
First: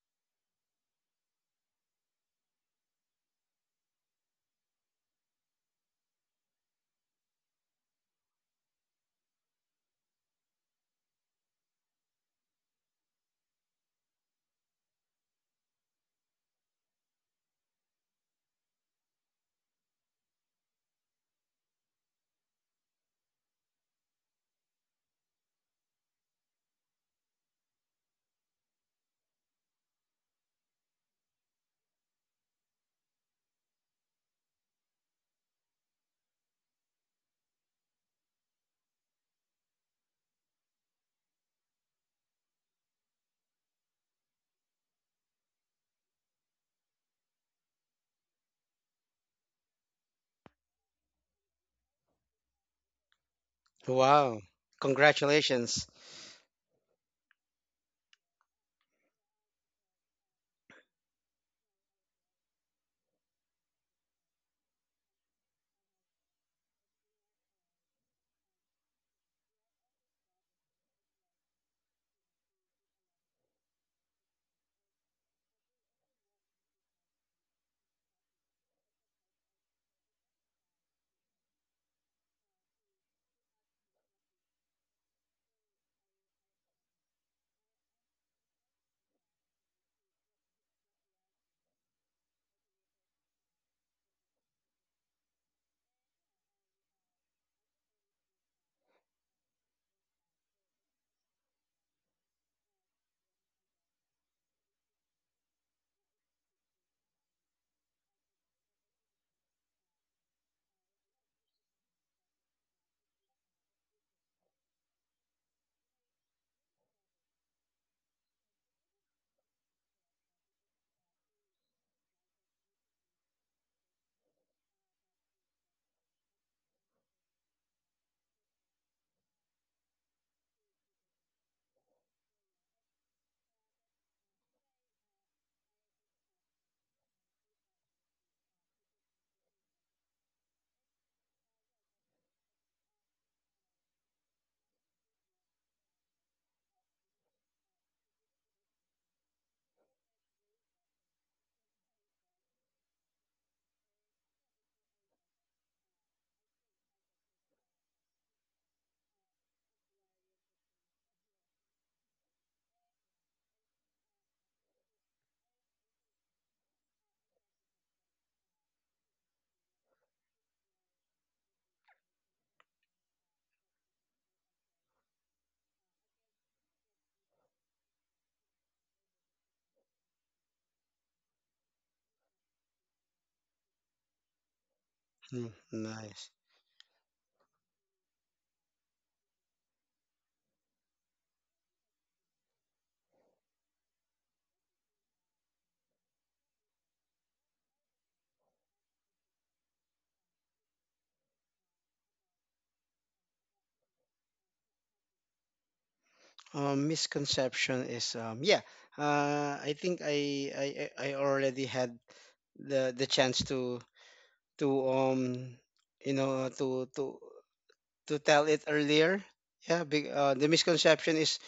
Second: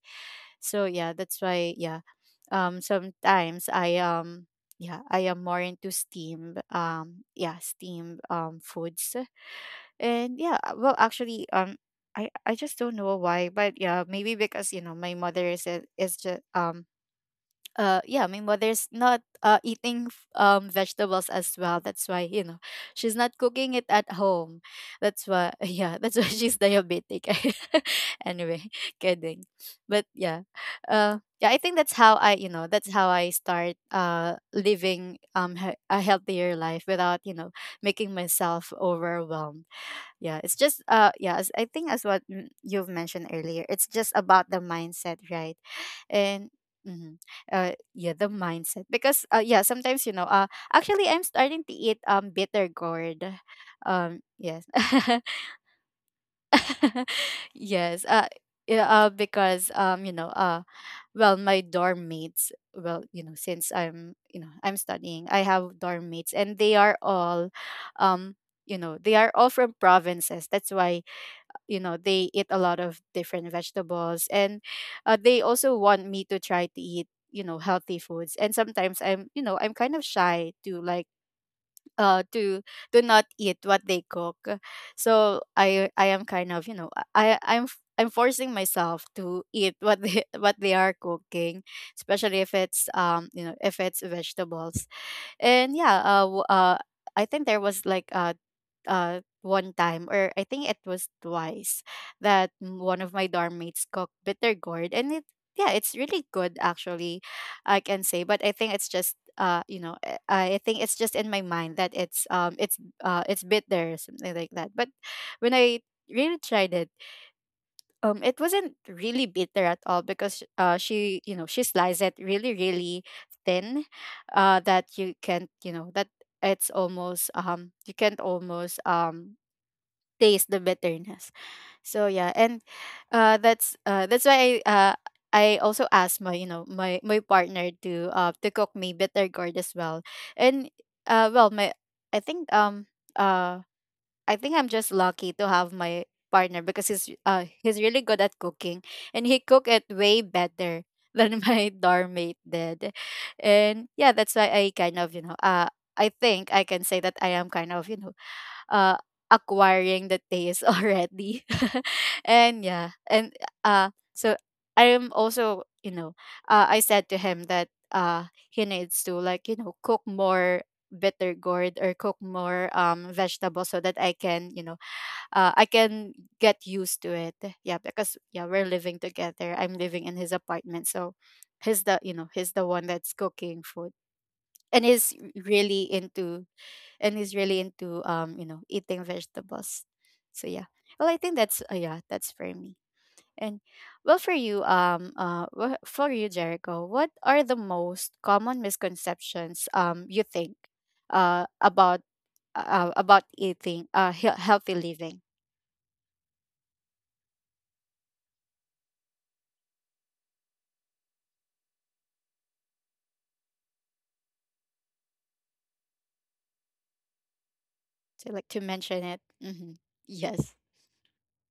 So yeah, that's why, yeah, um sometimes I um yeah, I am more into steam um yeah, steam um foods. And yeah uh, well actually um i i just don't know why, but yeah, maybe because you know my mother is a- is just um uh yeah, my mother's not uh eating f- um vegetables as well, that's why you know she's not cooking it at home, that's why <laughs> yeah, that's why she's diabetic. <laughs> Anyway, <laughs> kidding. But yeah, uh yeah, I think that's how I, you know that's how I start uh living um he- a healthier life without you know making myself overwhelmed. Yeah, it's just uh yeah, as I think as what, mm, you've mentioned earlier, it's just about the mindset, right? And mhm, uh yeah, the mindset, because uh yeah, sometimes, you know, uh actually I'm starting to eat um bitter gourd. Um
Wow.
yes.
Congratulations.
<laughs> Yes. Uh yeah, uh, because um you know, uh well, my dorm mates, well, you know, since I'm, you know, I'm studying, I have dorm mates, and they are all um you know, they are all from provinces, that's why, you know, they eat a lot of different vegetables. And uh, they also want me to try to eat, you know, healthy foods, and sometimes I'm, you know, I'm kind of shy to like uh to to not eat what they cook. So i i am kind of, you know, i i'm f- I'm forcing myself to eat what they <laughs> what they are cooking, especially if it's um you know, if it's vegetables. And yeah, uh, w- uh I think there was like uh uh one time, or I think it was twice, that m- one of my dorm mates cooked bitter gourd, and it, yeah, it's really good actually, I can say. But I think it's just uh you know, uh, I think it's just in my mind that it's um it's uh it's bitter, something like that. But when I really tried it, um it wasn't really bitter at all, because uh she, you know, she sliced it really, really thin, uh that you can't, you know, that it's almost um you can't almost um taste the bitterness. So yeah, and uh, that's uh, that's why I uh, I also asked my, you know, my my partner to uh to cook me bitter gourd as well. And uh well, my, I think um uh I think I'm just lucky to have my partner, because he's uh he's really good at cooking, and he cook it way better than <laughs> my dorm mate did. And yeah, that's why I kind of, you know, uh I think I can say that I am kind of, you know, uh acquiring the taste <laughs> already. <laughs> And yeah, and uh so I am also, you know, uh I said to him that uh he needs to like, you know, cook more better gourd, or cook more um vegetables, so that I can, you know, uh, I can get used to it. Yeah, because yeah, we're living together. I'm living in his apartment, so he's the, you know, he's the one that's cooking food. And is
Mm,
really
nice.
into, and is really into um you know, eating vegetables. So yeah, well, I think that's uh, yeah, that's for me. And well, for you, um, uh, wha- for you, Jericho, what are the most common misconceptions um you think, uh, about, uh, about eating, uh, he- healthy living?
Um, misconception is um yeah. Uh, I think I I I I already had the the chance to to um you know to to to
So, like
tell
to
it
mention it.
earlier.
Mm-hmm.
Yeah, big, uh, the
Yes.
misconception is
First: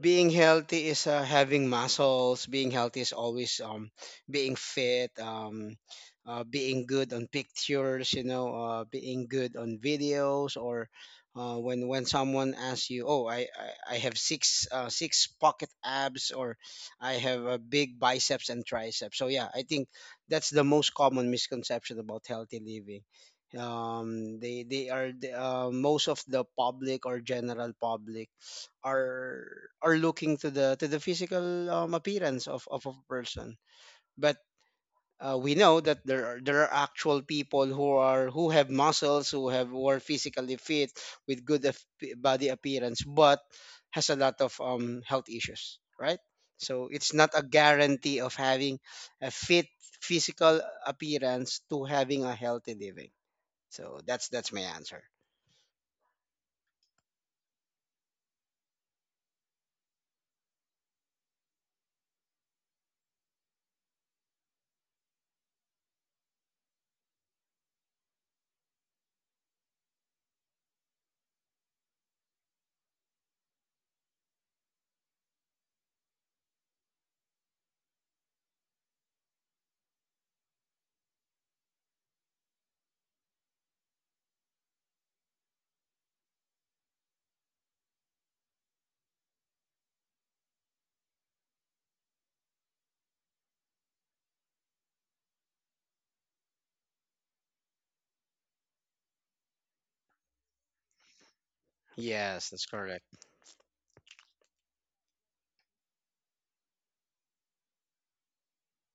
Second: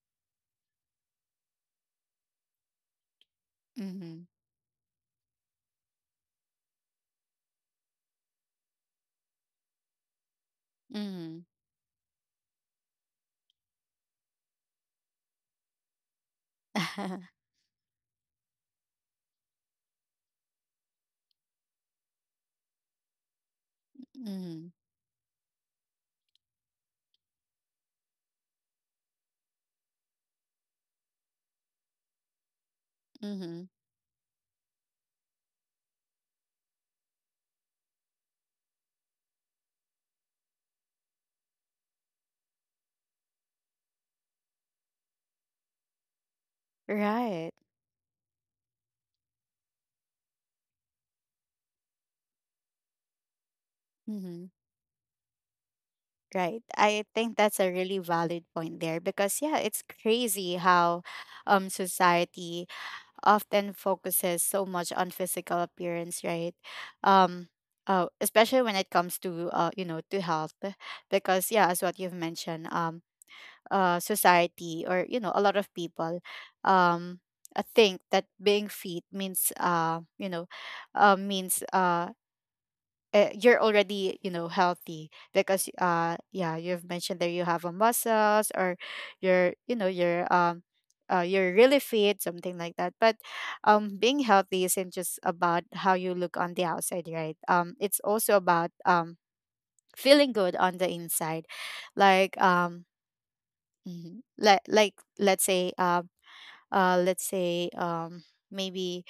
being healthy is uh, having muscles, being healthy is always um
Mm-hmm.
being fit um uh, being good on pictures, you know uh, being good on videos, or
Mm-hmm.
uh, when when someone asks you, oh, i i, I have six uh, six pocket abs, or I
<laughs>
have a big biceps and triceps. So yeah, I think that's the most common misconception about healthy living. um they
Mm-hmm.
they are the, uh, most of the public, or general public, are are looking to the to the physical um, appearance of, of a person.
Mm-hmm.
But uh, we know that there are there are actual people who are who have muscles, who have, who are physically fit with good af- body appearance, but has a lot of um, health issues, right? So it's not
Right.
a guarantee of having a fit physical appearance to having a healthy living. So
Mm-hmm.
that's that's my answer.
Right. I think that's a really valid point there, because yeah, it's crazy how, um, society often focuses so much on physical appearance, right? Um, uh, especially when it comes to uh, you know, to health, because yeah, as what you've mentioned, um, uh, society, or you know, a lot of people, um, uh, think that being fit means uh, you know, uh, means uh uh, you're already, you know, healthy, because uh yeah, you've mentioned that you have a muscles, or you're, you know, you're um uh, you're really fit, something like that. But um being healthy isn't just about how you look on the outside, right? um it's also about um feeling good on the inside, like
Yes, that's
um
correct.
mhm, like like let's say um uh, let's say um maybe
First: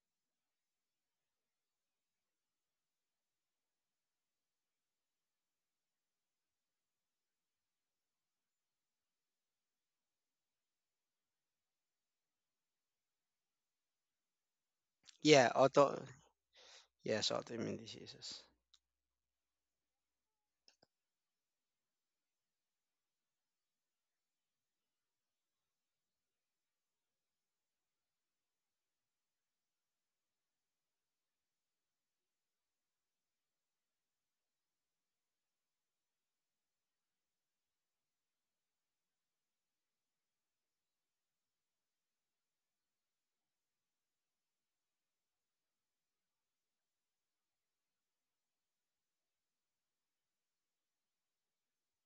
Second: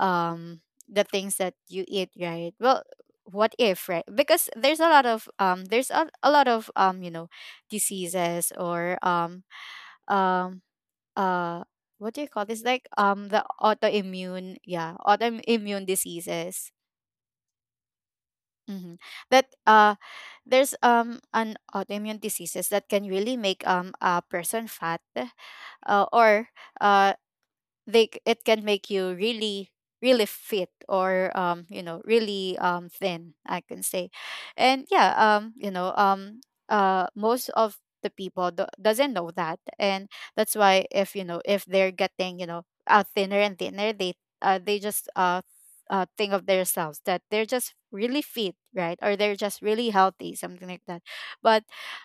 um the things that you eat, right? Well, what if, right? Because there's a lot of um there's a, a lot of um you know, diseases or um um uh what do you call this, like um the autoimmune, yeah,
Yeah,
autoimmune
auto.
diseases.
Yes, autoimmune diseases.
Hmm, that uh there's um an autoimmune diseases that can really make um a person fat, uh, or uh they c- it can make you really, really fit, or um you know, really um thin, I can say. And yeah, um you know, um uh most of the people do- doesn't know that. And that's why, if you know, if they're getting, you know, uh, thinner and thinner, they uh, they just uh uh, think of themselves that they're just really fit, right? Or they're just really healthy, something like that. But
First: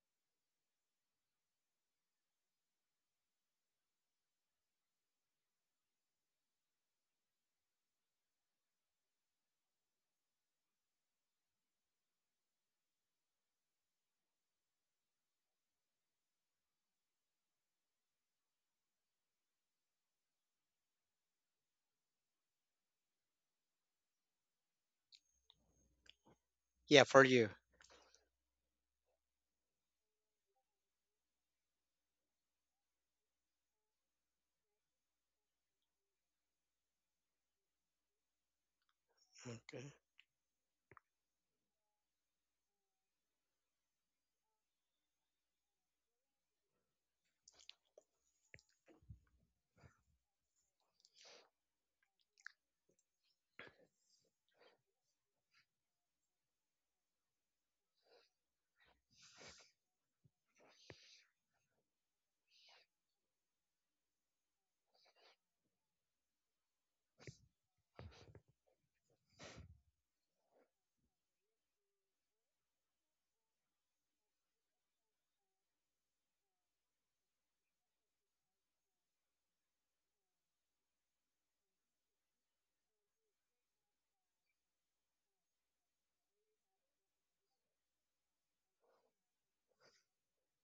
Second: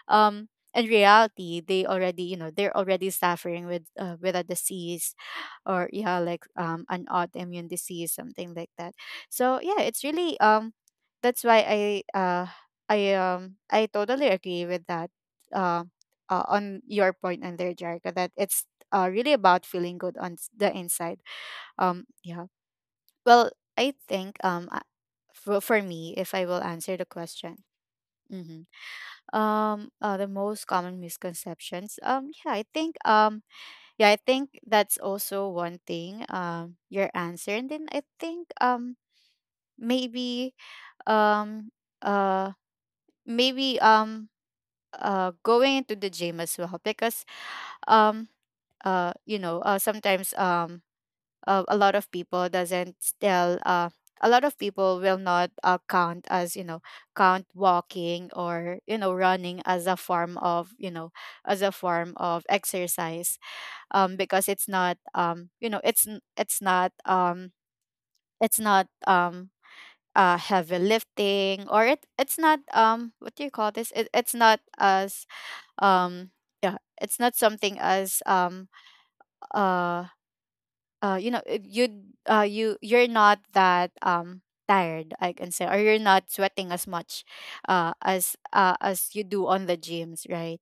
um in reality they already, you know, they're already suffering with uh, with a disease, or yeah, like um an autoimmune disease, something like that. So yeah, it's really um that's why i uh i um I totally agree with that, uh, uh on your point on there, Jerica, that it's uh really about feeling good on s- the inside. um yeah, well, I think um uh, for, for me, if I will answer
Yeah,
the
for you.
question, hmm, um uh, the Most common misconceptions, um yeah I think um yeah, I think that's also one thing, um, your answer. And then I think um
Okay.
maybe um uh maybe um uh going into the gym as well, because um uh you know uh sometimes um uh, a lot of people doesn't still uh a lot of people will not uh, count, as you know count walking or you know running as a form of, you know as a form of exercise, um, because it's not um, you know it's n- it's not um, it's not um, uh, heavy lifting, or it it's not, um, what do you call this? It, it's not as, um, yeah, it's not something as, um, uh, uh you know you uh you you're not that um tired, I can say, or you're not sweating as much uh as uh, as you do on the gyms, right?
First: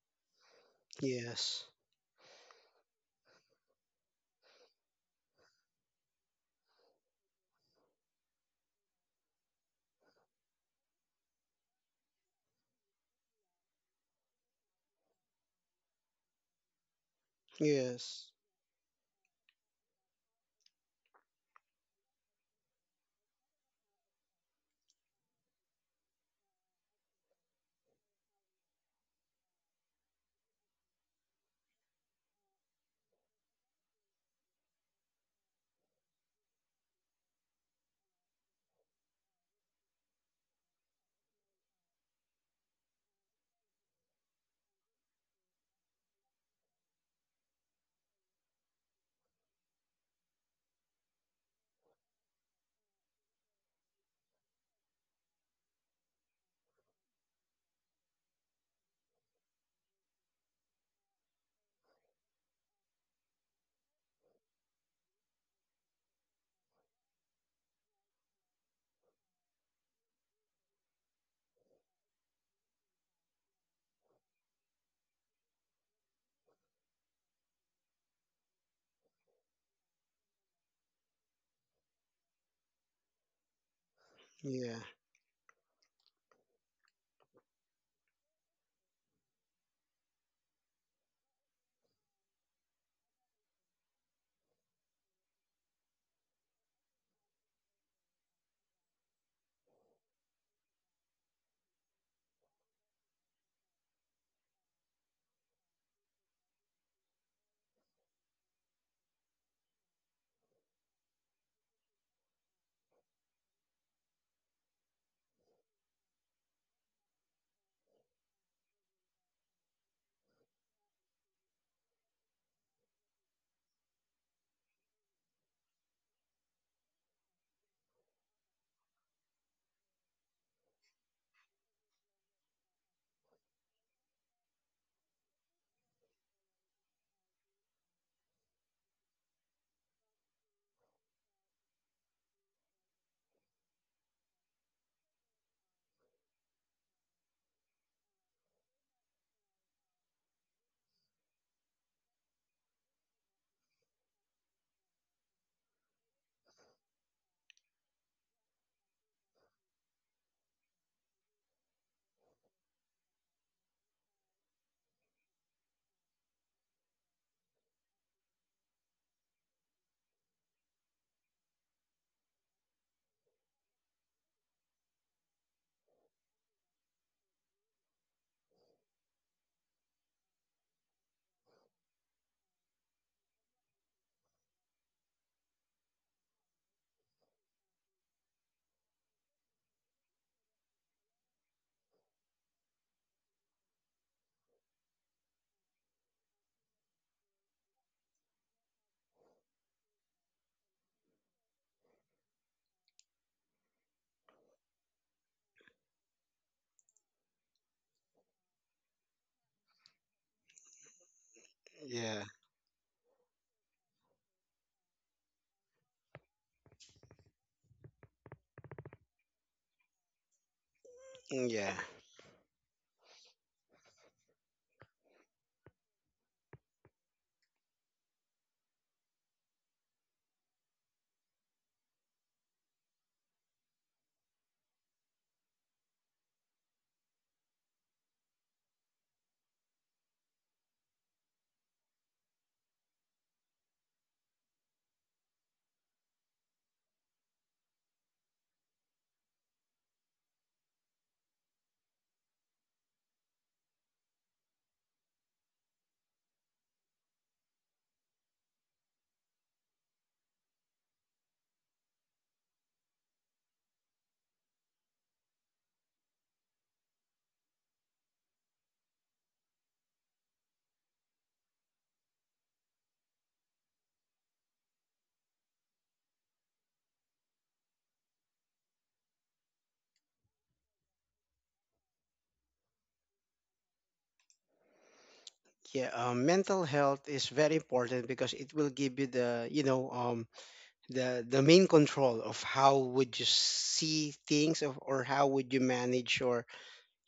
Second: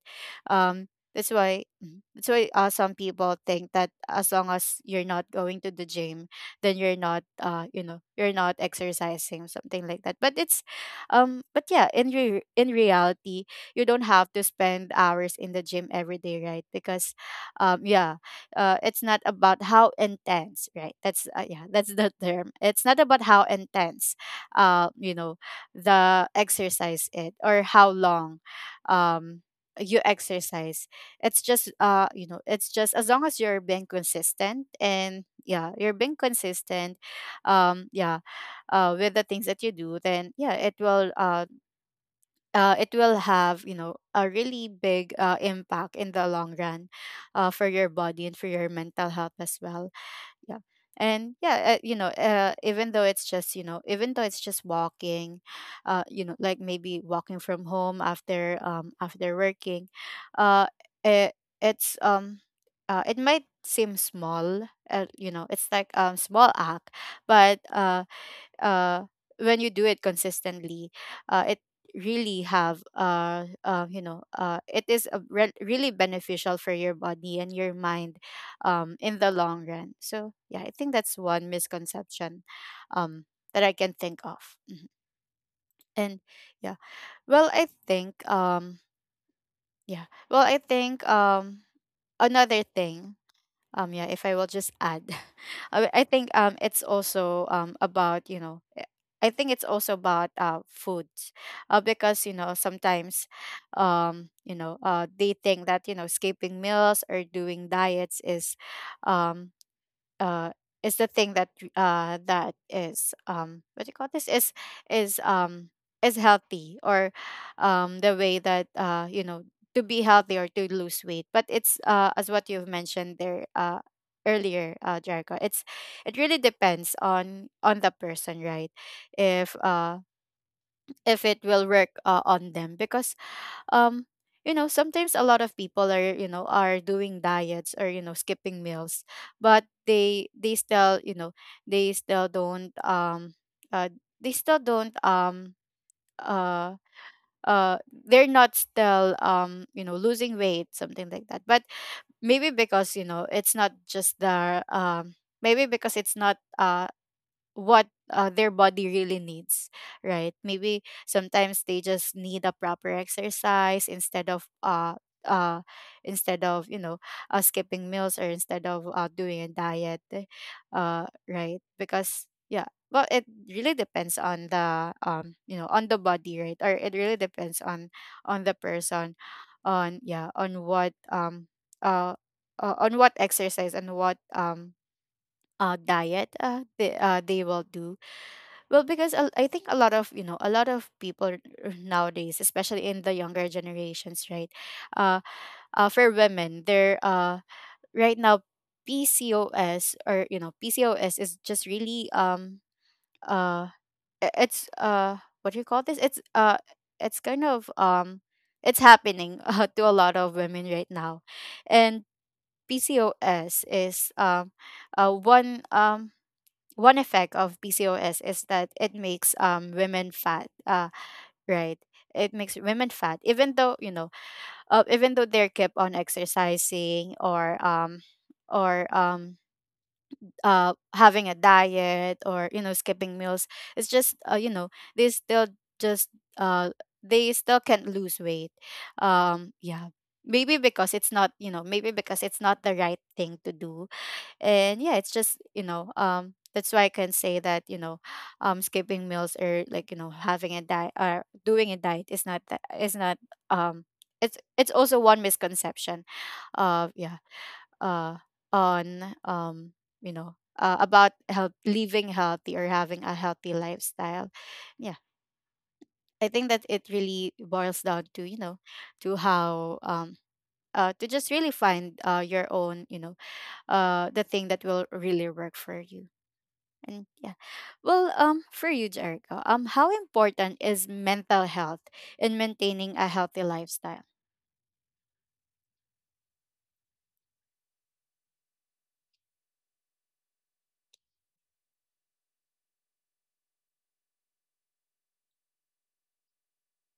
um that's why.
Yes.
Mhm. That's why uh, some people think that as long as you're not going to the gym, then you're not, uh you know you're not exercising, something like that. But it's, um but yeah, in re- in reality, you don't have to spend hours in the gym every day, right? Because um yeah
Yes.
uh, it's not about how intense, right? That's uh, yeah, that's the term. It's not about how intense, uh, you know the exercise it or how long, um, you exercise. It's just, uh you know it's just, as long as you're being consistent, and yeah, you're being consistent, um yeah uh with the things that you do, then yeah, it will uh uh, it will have, you know, a really big uh, impact in the long run, uh, for your body and for your mental health as well. Yeah. And yeah, uh, you know uh, even though it's just, you know, even though it's just walking, uh, you know, like maybe walking from home after, um after working, uh it, it's um uh, it might seem small, uh, you know, it's like um small act, but uh uh when you do it consistently, uh it really have, uh, uh you know uh it is a re- really beneficial for your body and your mind um in the long run. So yeah, I think that's one misconception um that I can think of.
Yeah.
And yeah. well i think um yeah well, I think, um another thing, um yeah if I will just add, <laughs> i I think, um it's also um about, you know, eh, I think it's also about uh foods, uh, because you know, sometimes, um you know uh they think that, you know, skipping meals or doing diets is, um uh is the thing that, uh that is um what do you call this? is is um is healthy, or um the way that, uh you know to be healthy or to lose weight. But it's, uh as what you've mentioned there uh earlier, uh Jericho, it's, it really depends on on the person, right? if uh if it will work uh, on them, because, um you know, sometimes a lot of people are, you know, are doing diets or, you know, skipping meals, but they they still, you know, they still don't, um uh they still don't um uh uh they're not still, um you know, losing weight, something like that. But maybe because, you know, it's not just the, um maybe because it's not uh what, uh, their body really needs, right? Maybe sometimes they just need a proper exercise instead of, uh uh instead of, you know, uh, skipping meals, or instead of, uh, doing a diet, uh right? Because yeah, well, it really depends on the, um you know, on the body, right? Or it really depends on on the person, on yeah, on what, um uh, uh on what exercise and what, um uh diet uh they, uh they will do. Well, because a- I think a lot of, you know, a lot of people r- r- nowadays, especially in the younger generations, right? Uh, uh for women, they're uh right now, P C O S, or you know, P C O S is just really, um uh i- it's uh what do you call this? It's uh it's kind of, um it's happening <laughs> uh, to a lot of women right now, and
Yeah.
P C O S is, um uh one, um one effect of P C O S is that it makes, um women fat. Uh,
Yeah.
right. It makes women fat, even though you know, uh, even though they're kept on exercising, or um or um uh having a diet, or you know, skipping meals. It's just, uh, you know, they still just uh they still can't lose weight. Um. Yeah. Maybe because it's not, you know, maybe because it's not the right thing to do. And yeah, it's just, you know, um that's why I can say that, you know, <sighs> um skipping meals, or like, you know, having a diet, or doing a diet, is not, that is not, um it's it's also one misconception of, yeah, uh on, um you know, uh, about health, living healthy, or having a healthy lifestyle. Yeah, I think that it really boils down to, you know, to how, um uh, to just really find, uh, your own, you know, uh, the thing that will really work for you. And yeah. Well, um, for you, Jericho, um, how important is mental health in maintaining a healthy lifestyle?
Yeah. Um, mental health is very important because it will give you the, you know um the the main control of how would you see things of, or how would you manage your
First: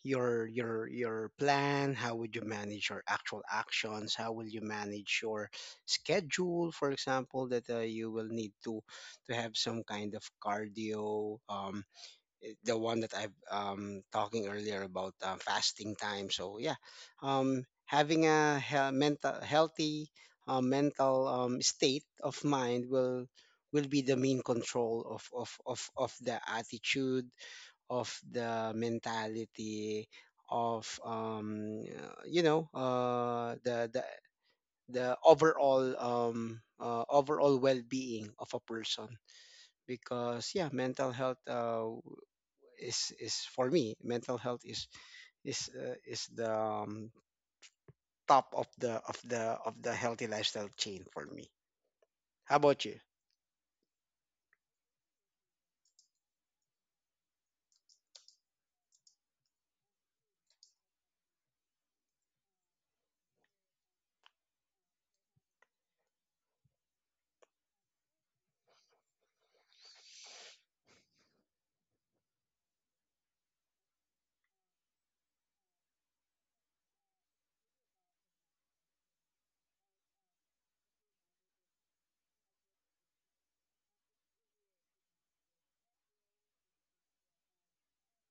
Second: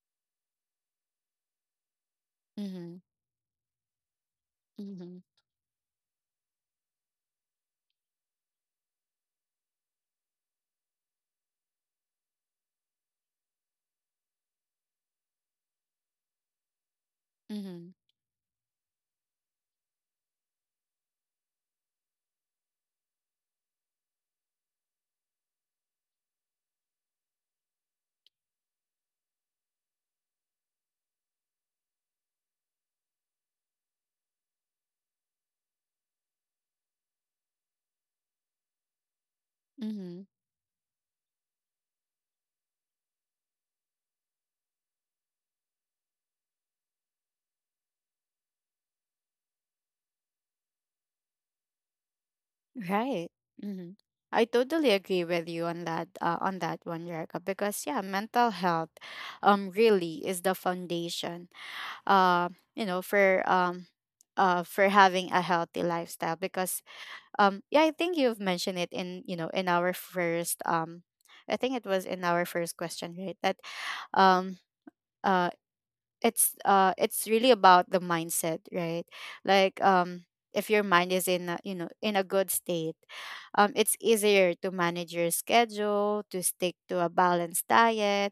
your your your plan, how would you manage
Mm-hmm.
your actual actions, how will you
Mm-hmm.
manage your schedule, for example, that uh, you will need to to have some kind of cardio um, the one that I've um talking earlier about uh, fasting time. So yeah, um,
Mm-hmm.
having a hea- mental healthy uh, mental um, state of mind will will be the main control of of of of the attitude, of the mentality, of um uh, you know uh the the the overall, um uh, overall well-being of a person.
Mm-hmm.
Because yeah, mental health uh is, is for me mental health is, is uh, is the um, top of the of the of the healthy lifestyle chain for me. How about you?
Right. Mm-hmm. I totally agree with you on that, uh, on that one, Jericho, because yeah, mental health um really is the foundation, uh, you know, for, um uh for having a healthy lifestyle. Because, um yeah, I think you've mentioned it in, you know, in our first, um I think it was in our first question, right? That, um uh it's uh it's really about the mindset, right? Like, um if your mind is in a, you know, in a good state, um it's easier to manage your schedule, to stick to a balanced diet,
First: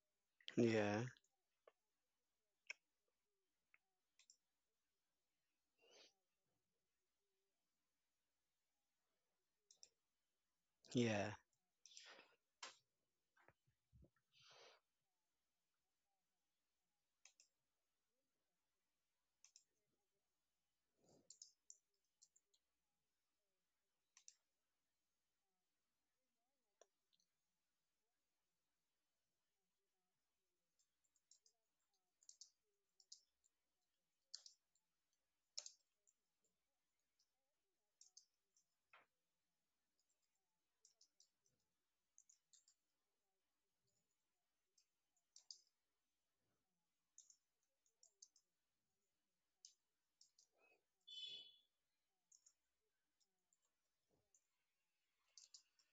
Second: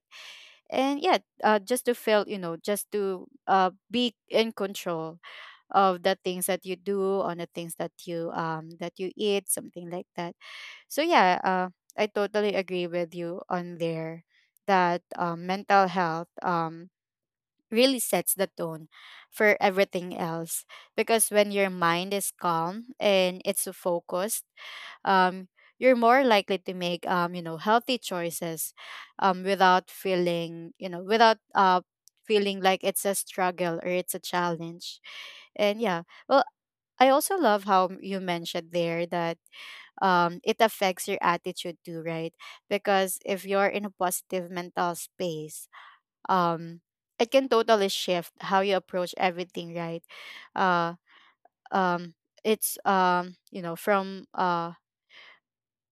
and
Yeah.
yeah, uh, just to feel, you know, just to uh be in control of the things that you do, on the things that you, um that you eat, something like that. So
Yeah.
yeah, uh, I totally agree with you on there, that um, mental health, um, really sets the tone for everything else, because when your mind is calm and it's focused, um, you're more likely to make, um, you know, healthy choices, um, without feeling, you know, without, uh, feeling like it's a struggle or it's a challenge. And yeah, well, I also love how you mentioned there, that um, it affects your attitude too, right? Because if you're in a positive mental space, um, it can totally shift how you approach everything, right? Uh, um, it's, um, you know, from, uh,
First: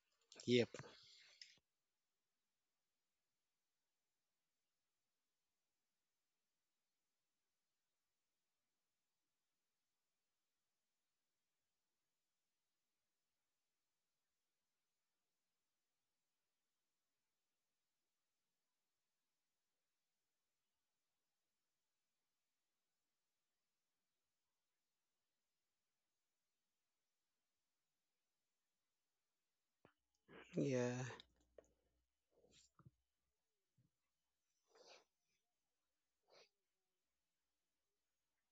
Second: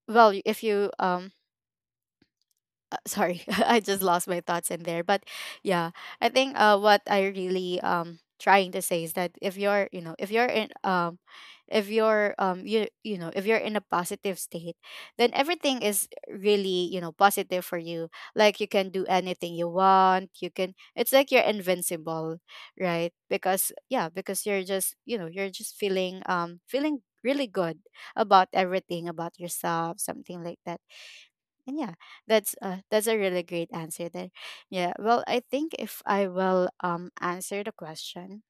well, if
Yep.
you um uh, sorry, <laughs> I just lost my thoughts in there. But yeah, I think uh what I really um trying to say is that, if you're, you know, if you're in, um if you're um you you know if you're in a positive state, then everything is really, you know, positive for you. Like you can do anything you want, you can, it's like you're invincible, right? Because yeah, because you're just, you know, you're just feeling, um feeling really good about everything, about yourself, something like that.
Yeah.
And yeah, that's uh that's a really great answer there. Yeah, well, I think if I will, um answer the question,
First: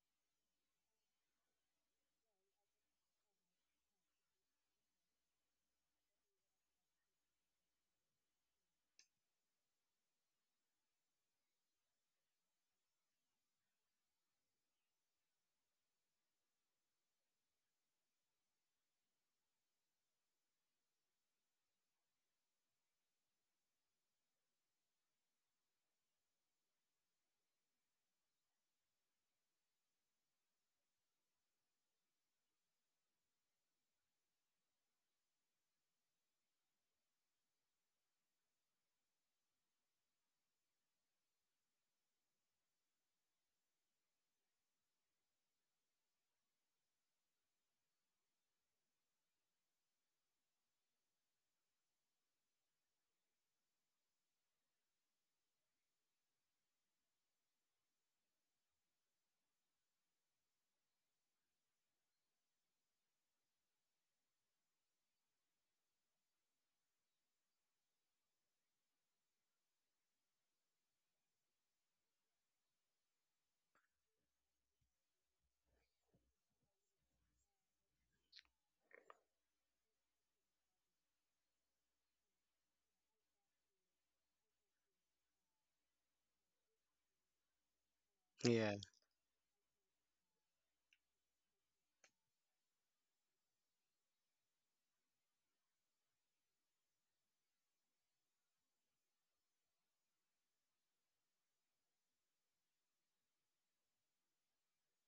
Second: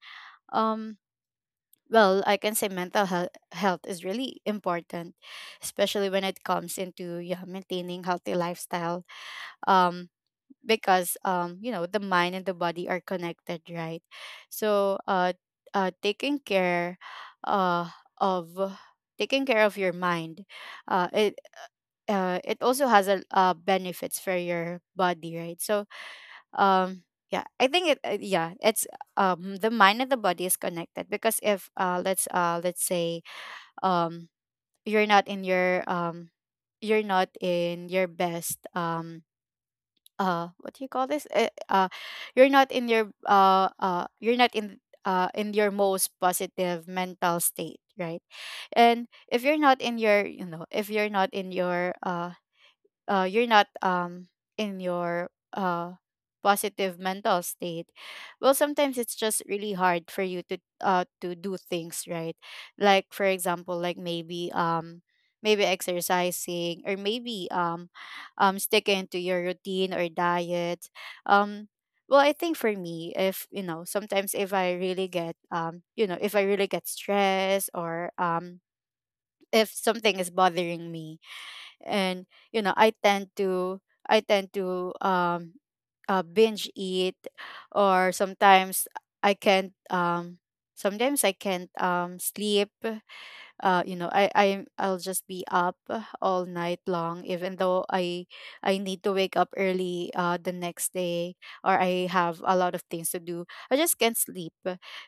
um well, I can say mental health health is really important, especially when it comes into, yeah, maintaining healthy lifestyle, um because, um you know, the mind and the body are connected, right? So uh uh taking care uh of taking care of your mind, uh it uh, it also has a, uh, benefits for your body, right? So, um, yeah, I think it. Uh, yeah, it's um the mind and the body is connected because if uh let's uh let's say um you're not in your um you're not in your best um uh what do you call this uh, uh you're not in your uh uh you're not in uh in your most positive mental state, right? And if you're not in your you know if you're not in your uh uh, you're not um in your uh positive mental state, well, sometimes it's just really hard for you to uh to do things, right? Like for example, like maybe um maybe exercising or maybe um um sticking to your routine or diet. um well, I think for me, if you know, sometimes if I really get um you know, if I really get stressed, or um if something is bothering me, and you know, I tend to, i tend to um uh, binge eat, or
Yeah.
sometimes I can't um sometimes I can't um sleep. uh you know, i i i'll just be up all night long, even though i I need to wake up early uh the next day, or I have a lot of things to do. I just can't sleep.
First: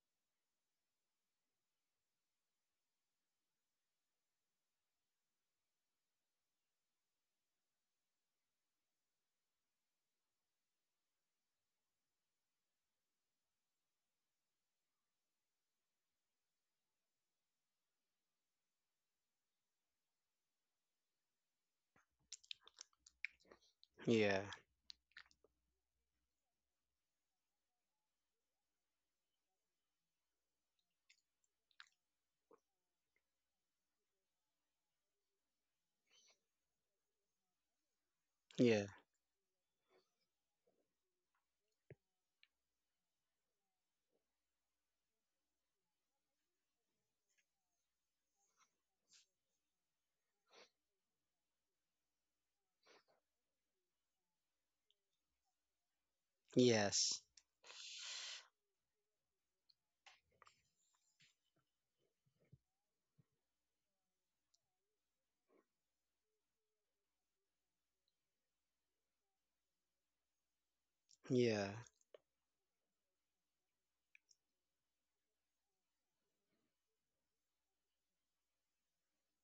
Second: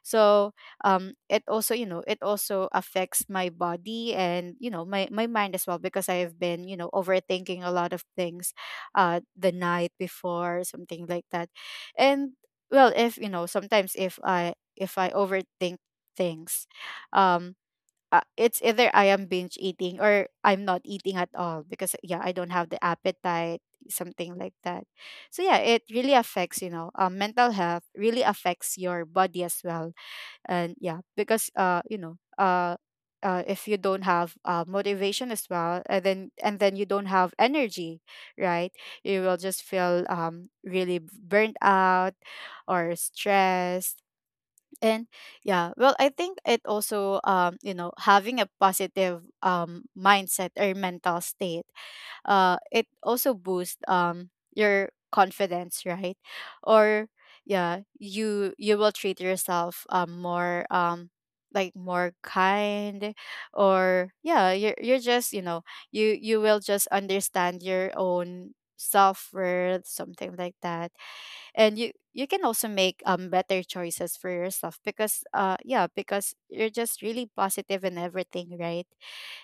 So um it also, you know, it also affects my body and you know, my my mind as well, because I have been, you know, overthinking a lot of things uh the night before, something like that. And well, if you know, sometimes if i if I overthink things, um uh, it's either I am binge eating or I'm not eating at all because, yeah, I don't have the appetite, something
Yeah.
like that. So yeah, it really affects, you know, um, mental health really affects your body as well, and yeah, because uh you know uh. Uh, if you don't have uh, motivation as well, and then and then you don't have energy, right?
Yeah.
You will just feel um really burnt out or stressed. And yeah, well, I think it also, um, you know, having a positive, um, mindset or mental state, uh it also boosts um your confidence, right? Or
Yes.
yeah, you you will treat yourself um more um like more kind, or yeah, you're, you're just, you know, you you will just understand your own self-worth, something like that.
Yeah.
And you you can also make um better choices for yourself, because uh yeah, because you're just really positive in everything, right?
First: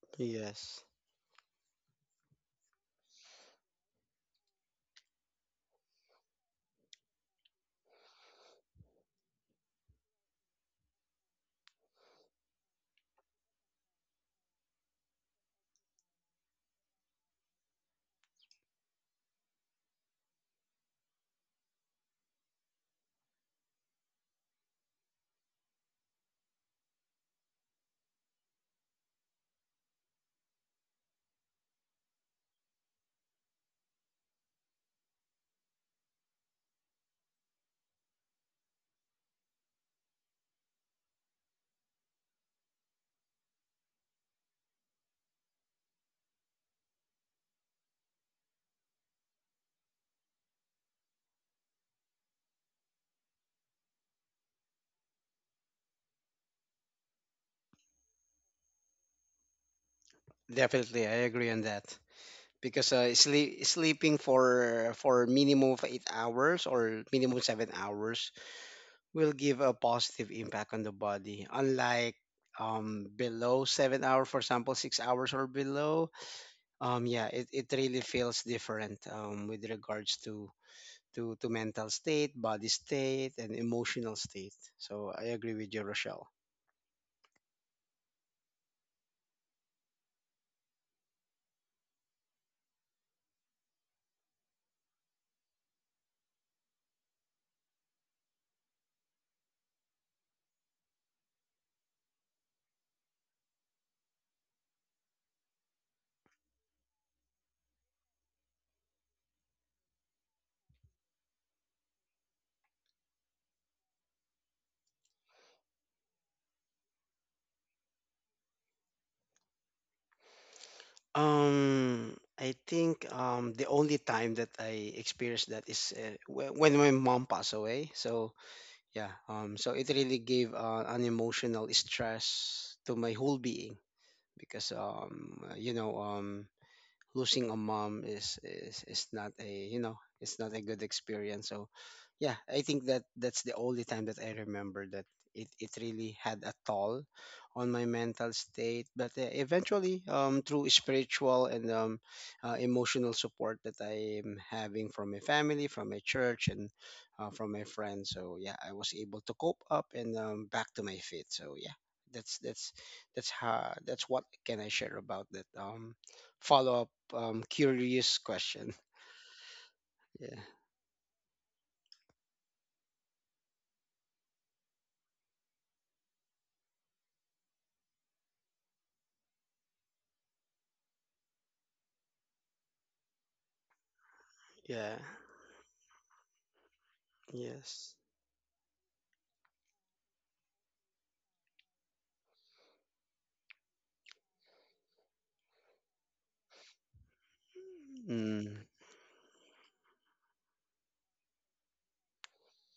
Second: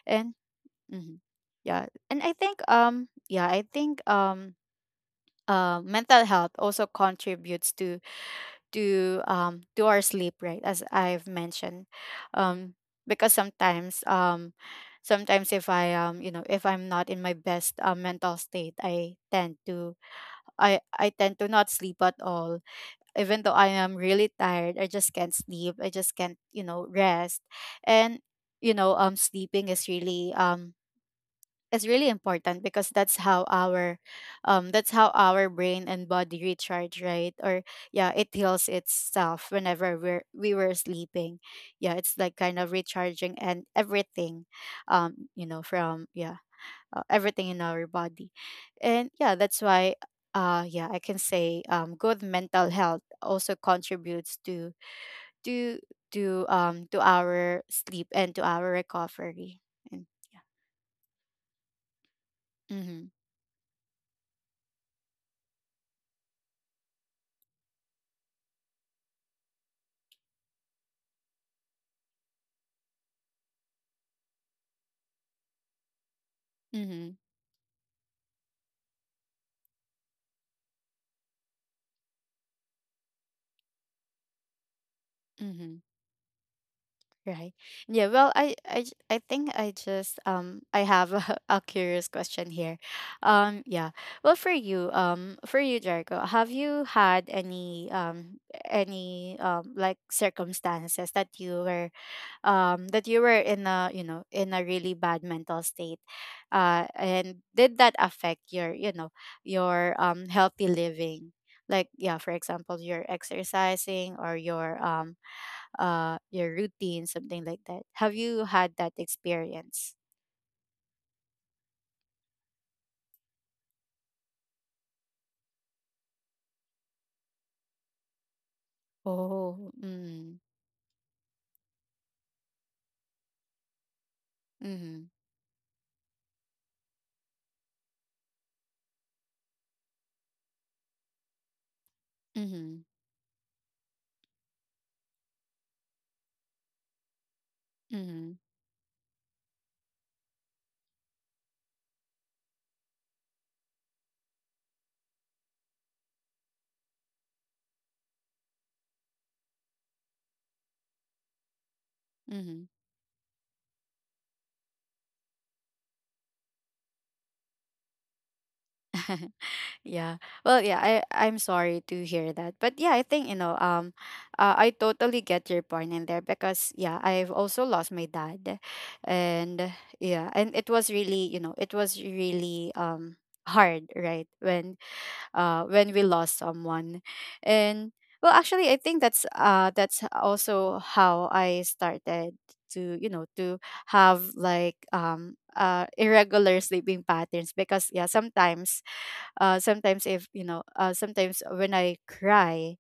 And
Yes.
mhm, yeah, and I think um yeah, I think um uh, mental health also contributes to, to um to our sleep, right? As I've mentioned. um because sometimes um sometimes if I, um, you know, if I'm not in my best uh, mental state, I tend to, i i tend to not sleep at all, even though I am really tired. I just can't sleep. I just can't, you know, rest. And you know, um, sleeping is really um is really important because that's how our um that's how our brain and body recharge, right? Or yeah, it heals itself whenever we're we were sleeping. Yeah, it's like kind of recharging and everything. Um, you know, from yeah, uh, everything in our body. And yeah, that's why uh yeah, I can say, um, good mental health also contributes to to to um to our sleep and to our recovery. And yeah.
Definitely, I agree on that because
Mm-hmm.
uh, sleep, sleeping for for minimum of eight hours, or minimum seven hours, will give a positive impact on the body. Unlike um, below seven hours, for example, six hours or below, um,
Mm-hmm.
yeah, it, it really feels different um, with regards to, to, to mental state, body state, and emotional state. So I agree with
Mm-hmm.
you, Rochelle.
Right. Yeah, well, i i j- i think I just um I have a, <laughs> a curious question here. Um yeah, well for you, um, for you, Jericho, have you had any um any, um, like circumstances that you were um that you were in a, you know, in a really bad mental state, uh and did that affect your, you know, your, um, healthy living? Like, yeah, for example, your exercising or your um uh your routine, something like that? Have you had that experience?
Um, I think um, the only time that I experienced that is uh, whe- when my mom passed away. So yeah, um,
Oh,
so it really
mm.
gave uh, an emotional stress to my whole being. Because
Mm-hmm.
um you know um losing a mom is, is is not a, you know, it's not a good experience. So yeah, I
Mm-hmm.
think that that's the only time that I remember that it, it really had a toll on my
Mm-hmm.
mental state. But uh, eventually, um through spiritual and um uh, emotional support that I am having from my family, from my church, and uh, from my friends, so yeah, I was able to cope up and um, back to my feet. So yeah, that's
Mm-hmm.
that's that's how, that's what can I share about that, um follow up, um, curious question. <laughs>
Yeah.
Yeah.
Well, yeah, I I'm sorry to hear that. But yeah, I think, you know, um uh, I totally get your point in there because, yeah, I've also lost my dad. And yeah, and it was really, you know, it was really um hard, right? When
Yeah.
uh when we lost someone. And
Yes.
well, actually, I think that's uh that's also how I started to, you know, to have like um uh irregular sleeping patterns because, yeah,
Mm,
sometimes uh, sometimes if you know, uh, sometimes when I cry,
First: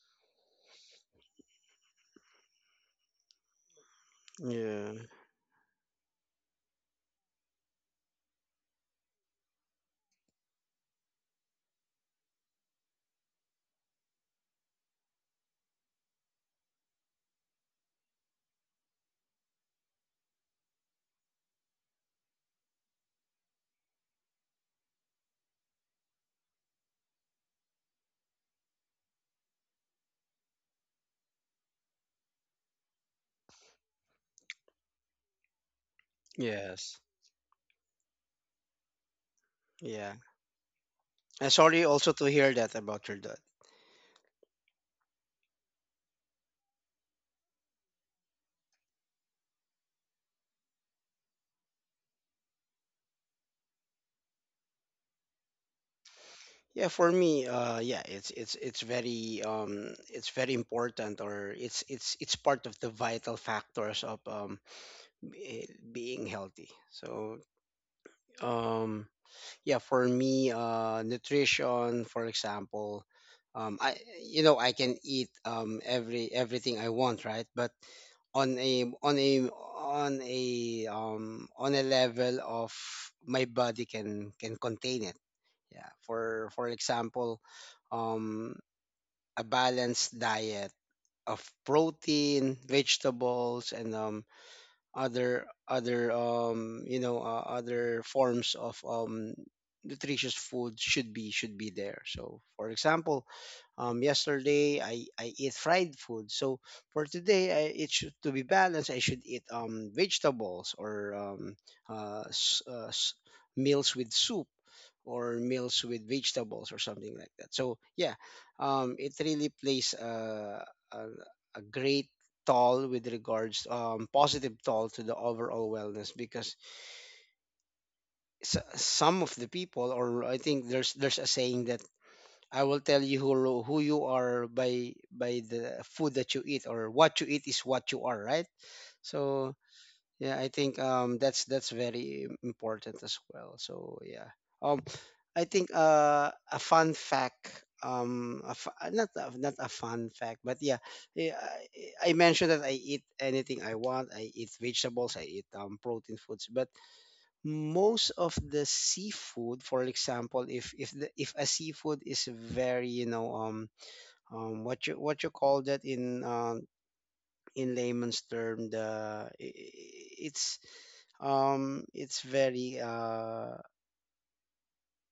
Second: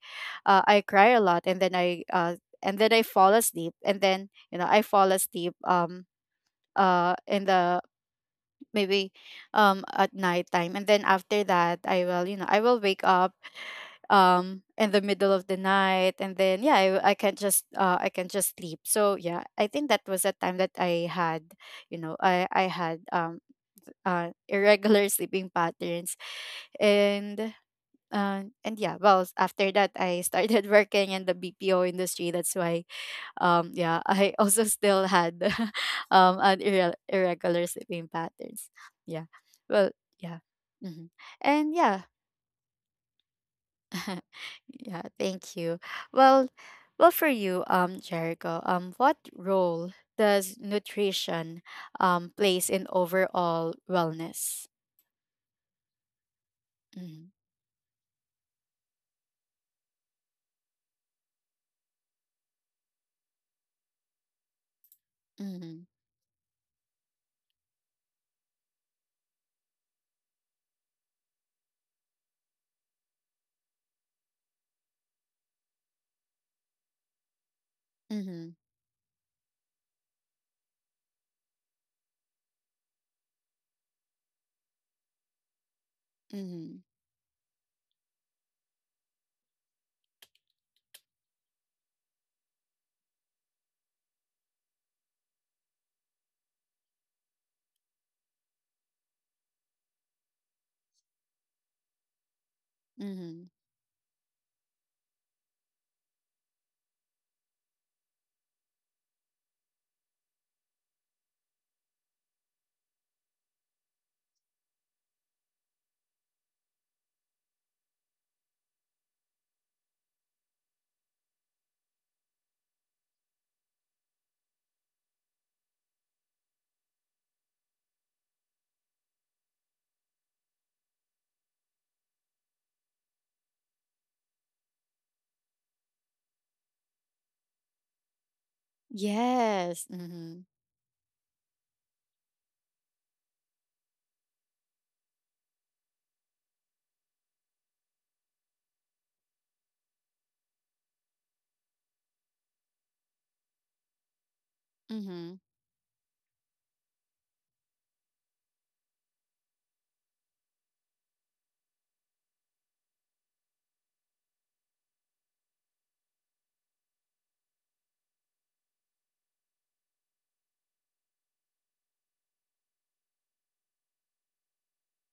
uh, I cry a lot, and then I uh, and then I fall asleep, and then you know I
yeah.
fall asleep um uh in the maybe um at night time, and then after that I will, you know, I will wake up um in the middle of the night, and then yeah, I I can just uh I can just sleep. So yeah, I think that was a time that I had, you know, I I had um uh irregular <laughs> sleeping patterns. And uh, and yeah, well, s- after that, I started <laughs> working in the B P O industry. That's why, um, yeah, <laughs> I also still had <laughs> um, an irre-
Yes.
irregular sleeping patterns. Yeah, well,
Yeah.
yeah, hmm,
I'm
and
sorry
yeah,
also to hear that about your dad.
<laughs> yeah. Thank you. Well, well, for you, um, Jericho, um, what role does nutrition um plays in overall wellness?
Yeah, for
Mm-hmm.
me, uh, yeah, it's it's it's very um it's very important, or it's it's it's part of the vital factors of um be-
Mm-hmm.
being healthy. So um yeah, for me, uh nutrition, for example, um I you know, I can eat um every everything I want, right? But
Mm-hmm.
on a on a on a um on a level of my body can can contain it. Yeah, for for
Mm-hmm.
example, um a balanced diet of protein, vegetables, and um other other um you know uh, other forms of um nutritious food should be, should be there. So for example,
Mm-hmm.
um yesterday i i eat fried food, so for today, I, it should to be balanced, I should eat um vegetables, or um uh, s- uh s- meals with soup, or meals with vegetables, or something like that. So yeah, um it really plays uh, a, a great toll with regards, um, positive toll to the overall wellness. Because s- some of the people, or I think there's there's a saying that I will tell you who, who you are by by the food that you eat, or what you eat is what you are, right? So
Yes.
yeah,
Mm-hmm.
I think um that's that's very important as well. So yeah. Um I think uh a fun fact, um a fu- uh, not a, not a fun fact, but yeah, yeah, I, I mentioned that I eat anything I want. I eat vegetables, I
Mhm.
eat um protein foods, but most of the seafood, for example, if if the, if a seafood is very, you know, um um what you, what you call that in um in layman's term, the i- i- it's um it's very uh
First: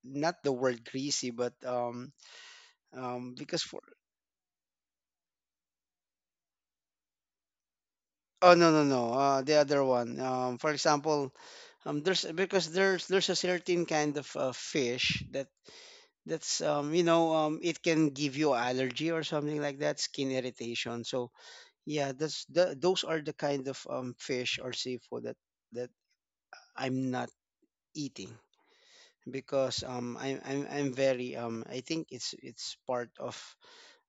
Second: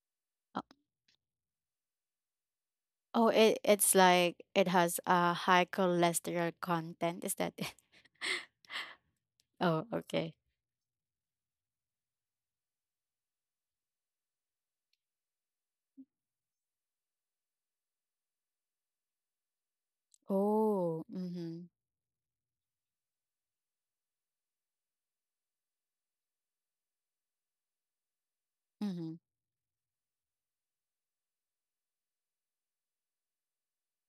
not the
Oh,
word greasy, but um
oh,
um
it
because for
it's like it has a high cholesterol content. Is that it? <laughs>
oh, no no no, uh the other
Oh,
one,
okay.
um, for example, um there's, because there's there's a certain kind of uh, fish that that's um you know um it can give you allergy or something like that, skin
Oh,
irritation. So
mhm.
yeah, that's the, those are the kind of um fish or seafood that that I'm not eating,
Mhm.
because um I'm I'm I'm very um I think it's it's part of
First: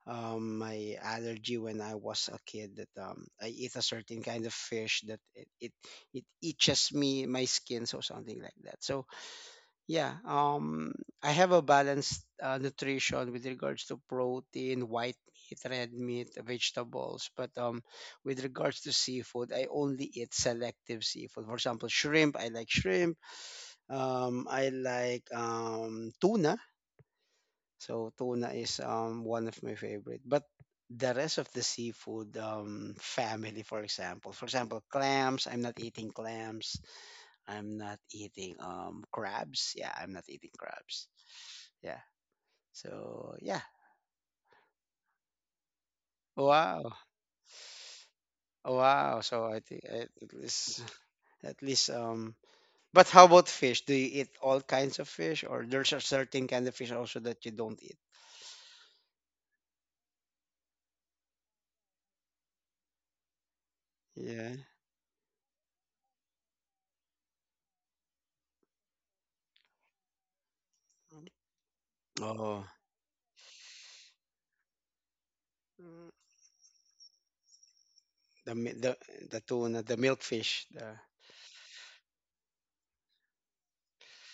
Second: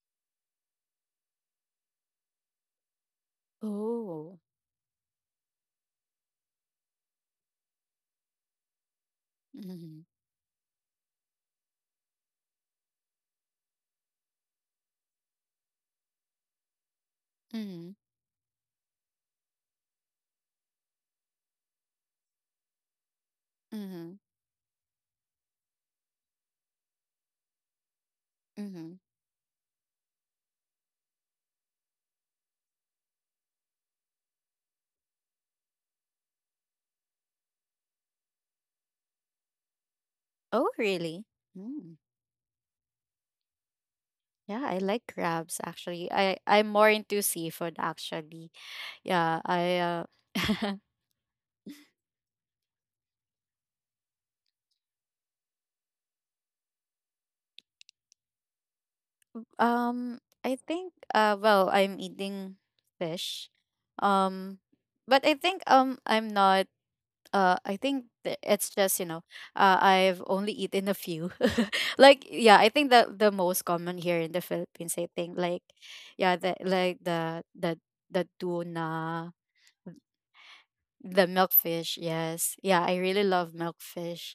um my allergy when I was a kid, that um I eat a certain
Oh.
kind of fish that it it, it itches me, my skin, so something like that. So
Mhm.
yeah, um I have a balanced uh, nutrition with regards to protein, white meat, red meat, vegetables, but um
Mhm.
with regards to seafood, I only eat selective seafood. For example, shrimp, I like shrimp,
Mhm.
um, I like um, tuna. So tuna is
Mhm.
um, one of my favorite. But the rest of the seafood um, family, for example, for example, clams. I'm not eating clams. I'm not eating um, crabs. Yeah, I'm not eating
Oh,
crabs.
really? Mm.
Yeah. So yeah.
Yeah, I like crabs, actually. I I'm more
Wow.
into seafood, actually.
Wow.
Yeah,
So I
I
think
uh
at
<laughs>
least <laughs> at least um. But how about fish? Do you eat all kinds of fish, or there's a certain kind of fish also that you don't eat?
um, I think uh well, I'm eating fish.
Yeah.
Um, but I think um I'm not uh i think th- it's just you know, uh, I've only eaten a few <laughs> like, yeah,
Oh.
I think that the most common here in the Philippines, I think, like
Mm,
yeah, the like the the the
the mi- the
tuna,
the tuna, the milkfish, the
the milkfish, yes, yeah, I really love milkfish.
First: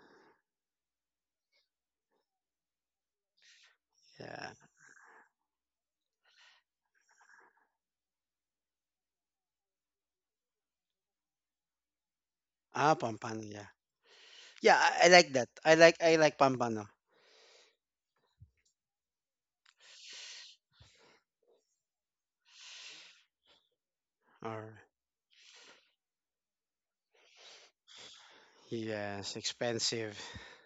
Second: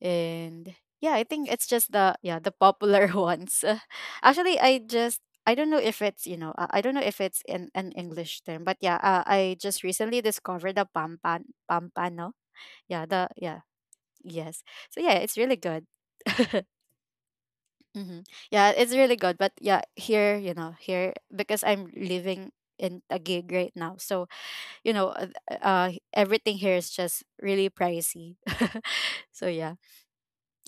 And yeah, I think it's just the yeah, the popular <laughs> ones. Uh,
yeah.
actually, I just, I don't know if it's, you know, uh, I don't know if it's in an English term, but yeah, uh, I just recently discovered the pampan pampano.
Ah,
Yeah, the
pampano,
yeah.
yeah.
Yes.
Yeah,
So
I, I
yeah,
like
it's
that.
really
I
good.
like I like
<laughs>
pampano.
hmm. Yeah, it's really good. But yeah, here, you know, here because I'm living in a gig right now. So,
Or
you know, uh, uh, everything here is just really pricey. <laughs>
yes,
So yeah.
expensive.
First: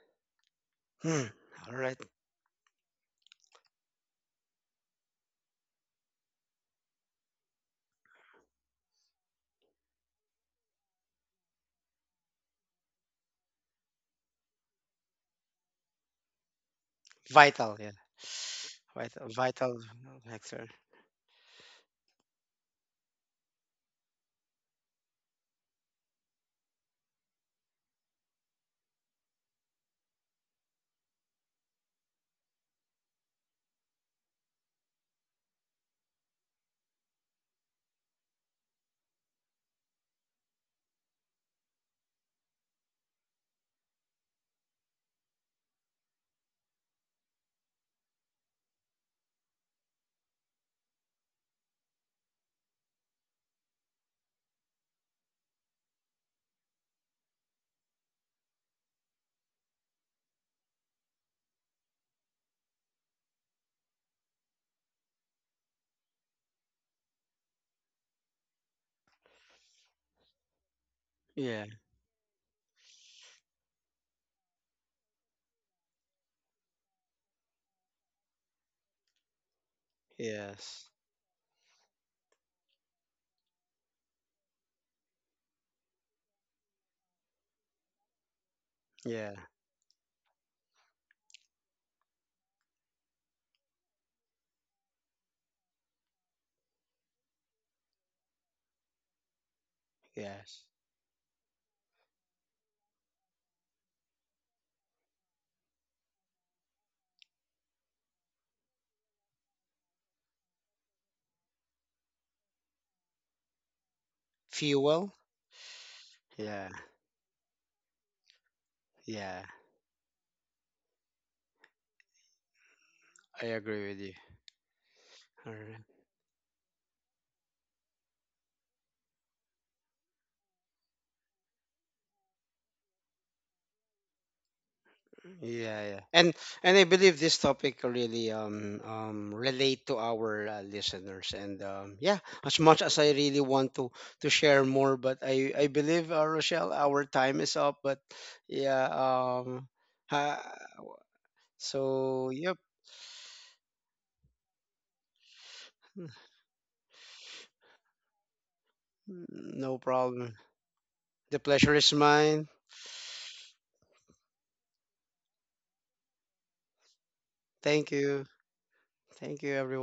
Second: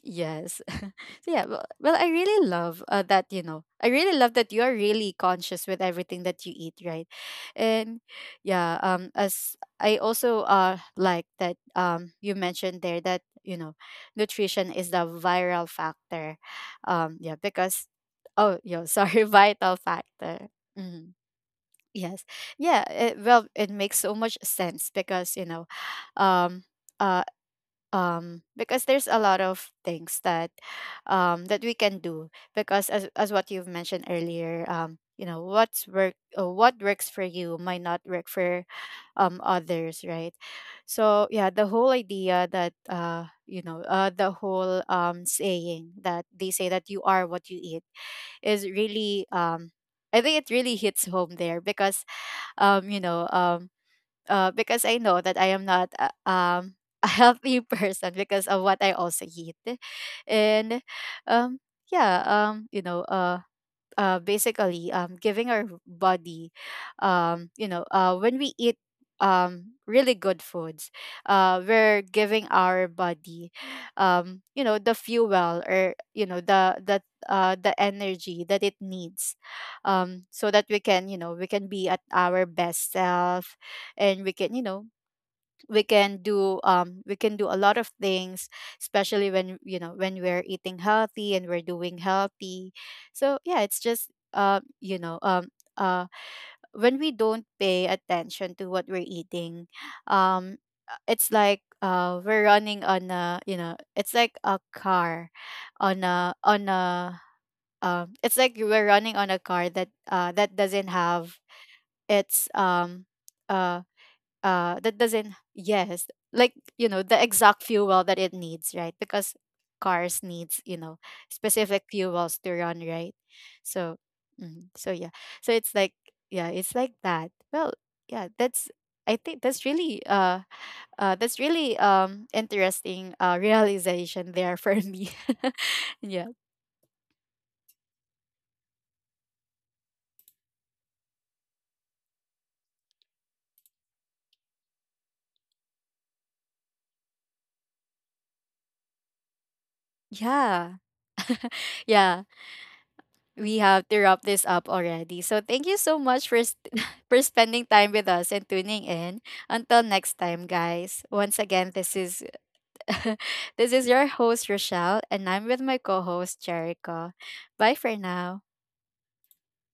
Yes. <laughs>
Hmm.
So yeah, well,
All
well
right.
I really love uh, that, you know. I really love that you are really conscious with everything that you eat, right? And yeah, um, as I also uh like that um you mentioned there that, you know, nutrition is the viral factor. Um, yeah,
Vital,
because
yeah.
oh, yeah, sorry, <laughs>
Vital
vital
vital
factor.
factor.
Hmm. Yes. Yeah, it, well, it makes so much sense because, you know, um uh um because there's a lot of things that um that we can do because as as what you've mentioned earlier, um, you know, what's work uh, what works for you might not work for um others, right? So yeah, the whole idea that uh you know, uh the whole, um, saying that they say that you are what you eat is really, um, I think it really hits home there because, um you know, um uh, because I know that I am not a, um, <laughs> a healthy person because of what I also eat, and um, yeah, um, you know, uh, uh, basically, um, giving our body, um, you know, uh, when we eat, um, really good foods, uh,
Yeah.
we're giving our body, um, you know, the fuel or you know the the uh, the energy that it needs, um, so that we
Yes.
can, you know, we can be at our best self, and we can, you know, we can do, um we can do a lot of things, especially
Yeah.
when, you know, when we're eating healthy and we're doing healthy. So yeah, it's just uh you know, um uh when we don't pay attention to what we're eating, um
Yes.
uh, it's like uh we're running on a, you know, it's like a car, on a, on a, um it's like we're running on a car that uh that doesn't have its um uh, uh that
Fuel?
doesn't, yes, like
Yeah.
you know, the exact fuel that it needs, right? Because
Yeah.
cars needs, you know, specific fuels to run, right?
I agree
So
with you.
mm, so yeah, so
All
it's
right.
like yeah, it's like that. Well, yeah, that's, I think that's really uh uh that's really, um, interesting uh realization there for me.
Yeah,
<laughs>
yeah.
Yeah,
And and I believe this topic really um um relate to our uh, listeners, and um yeah, as much as I really want to to share more, but I I believe, uh, Rochelle, our time is up. But yeah, um ha,
yeah, yeah,
so yep,
we have to wrap this up already. So thank you so much for st- <laughs> for spending time with us and tuning in.
no
Until next
problem.
time, guys.
The
Once
pleasure
again,
is
this is
mine.
<laughs> this is your host Rochelle, and I'm with my co-host Jericho. Bye
Thank
for
you.
now.
Thank you everyone.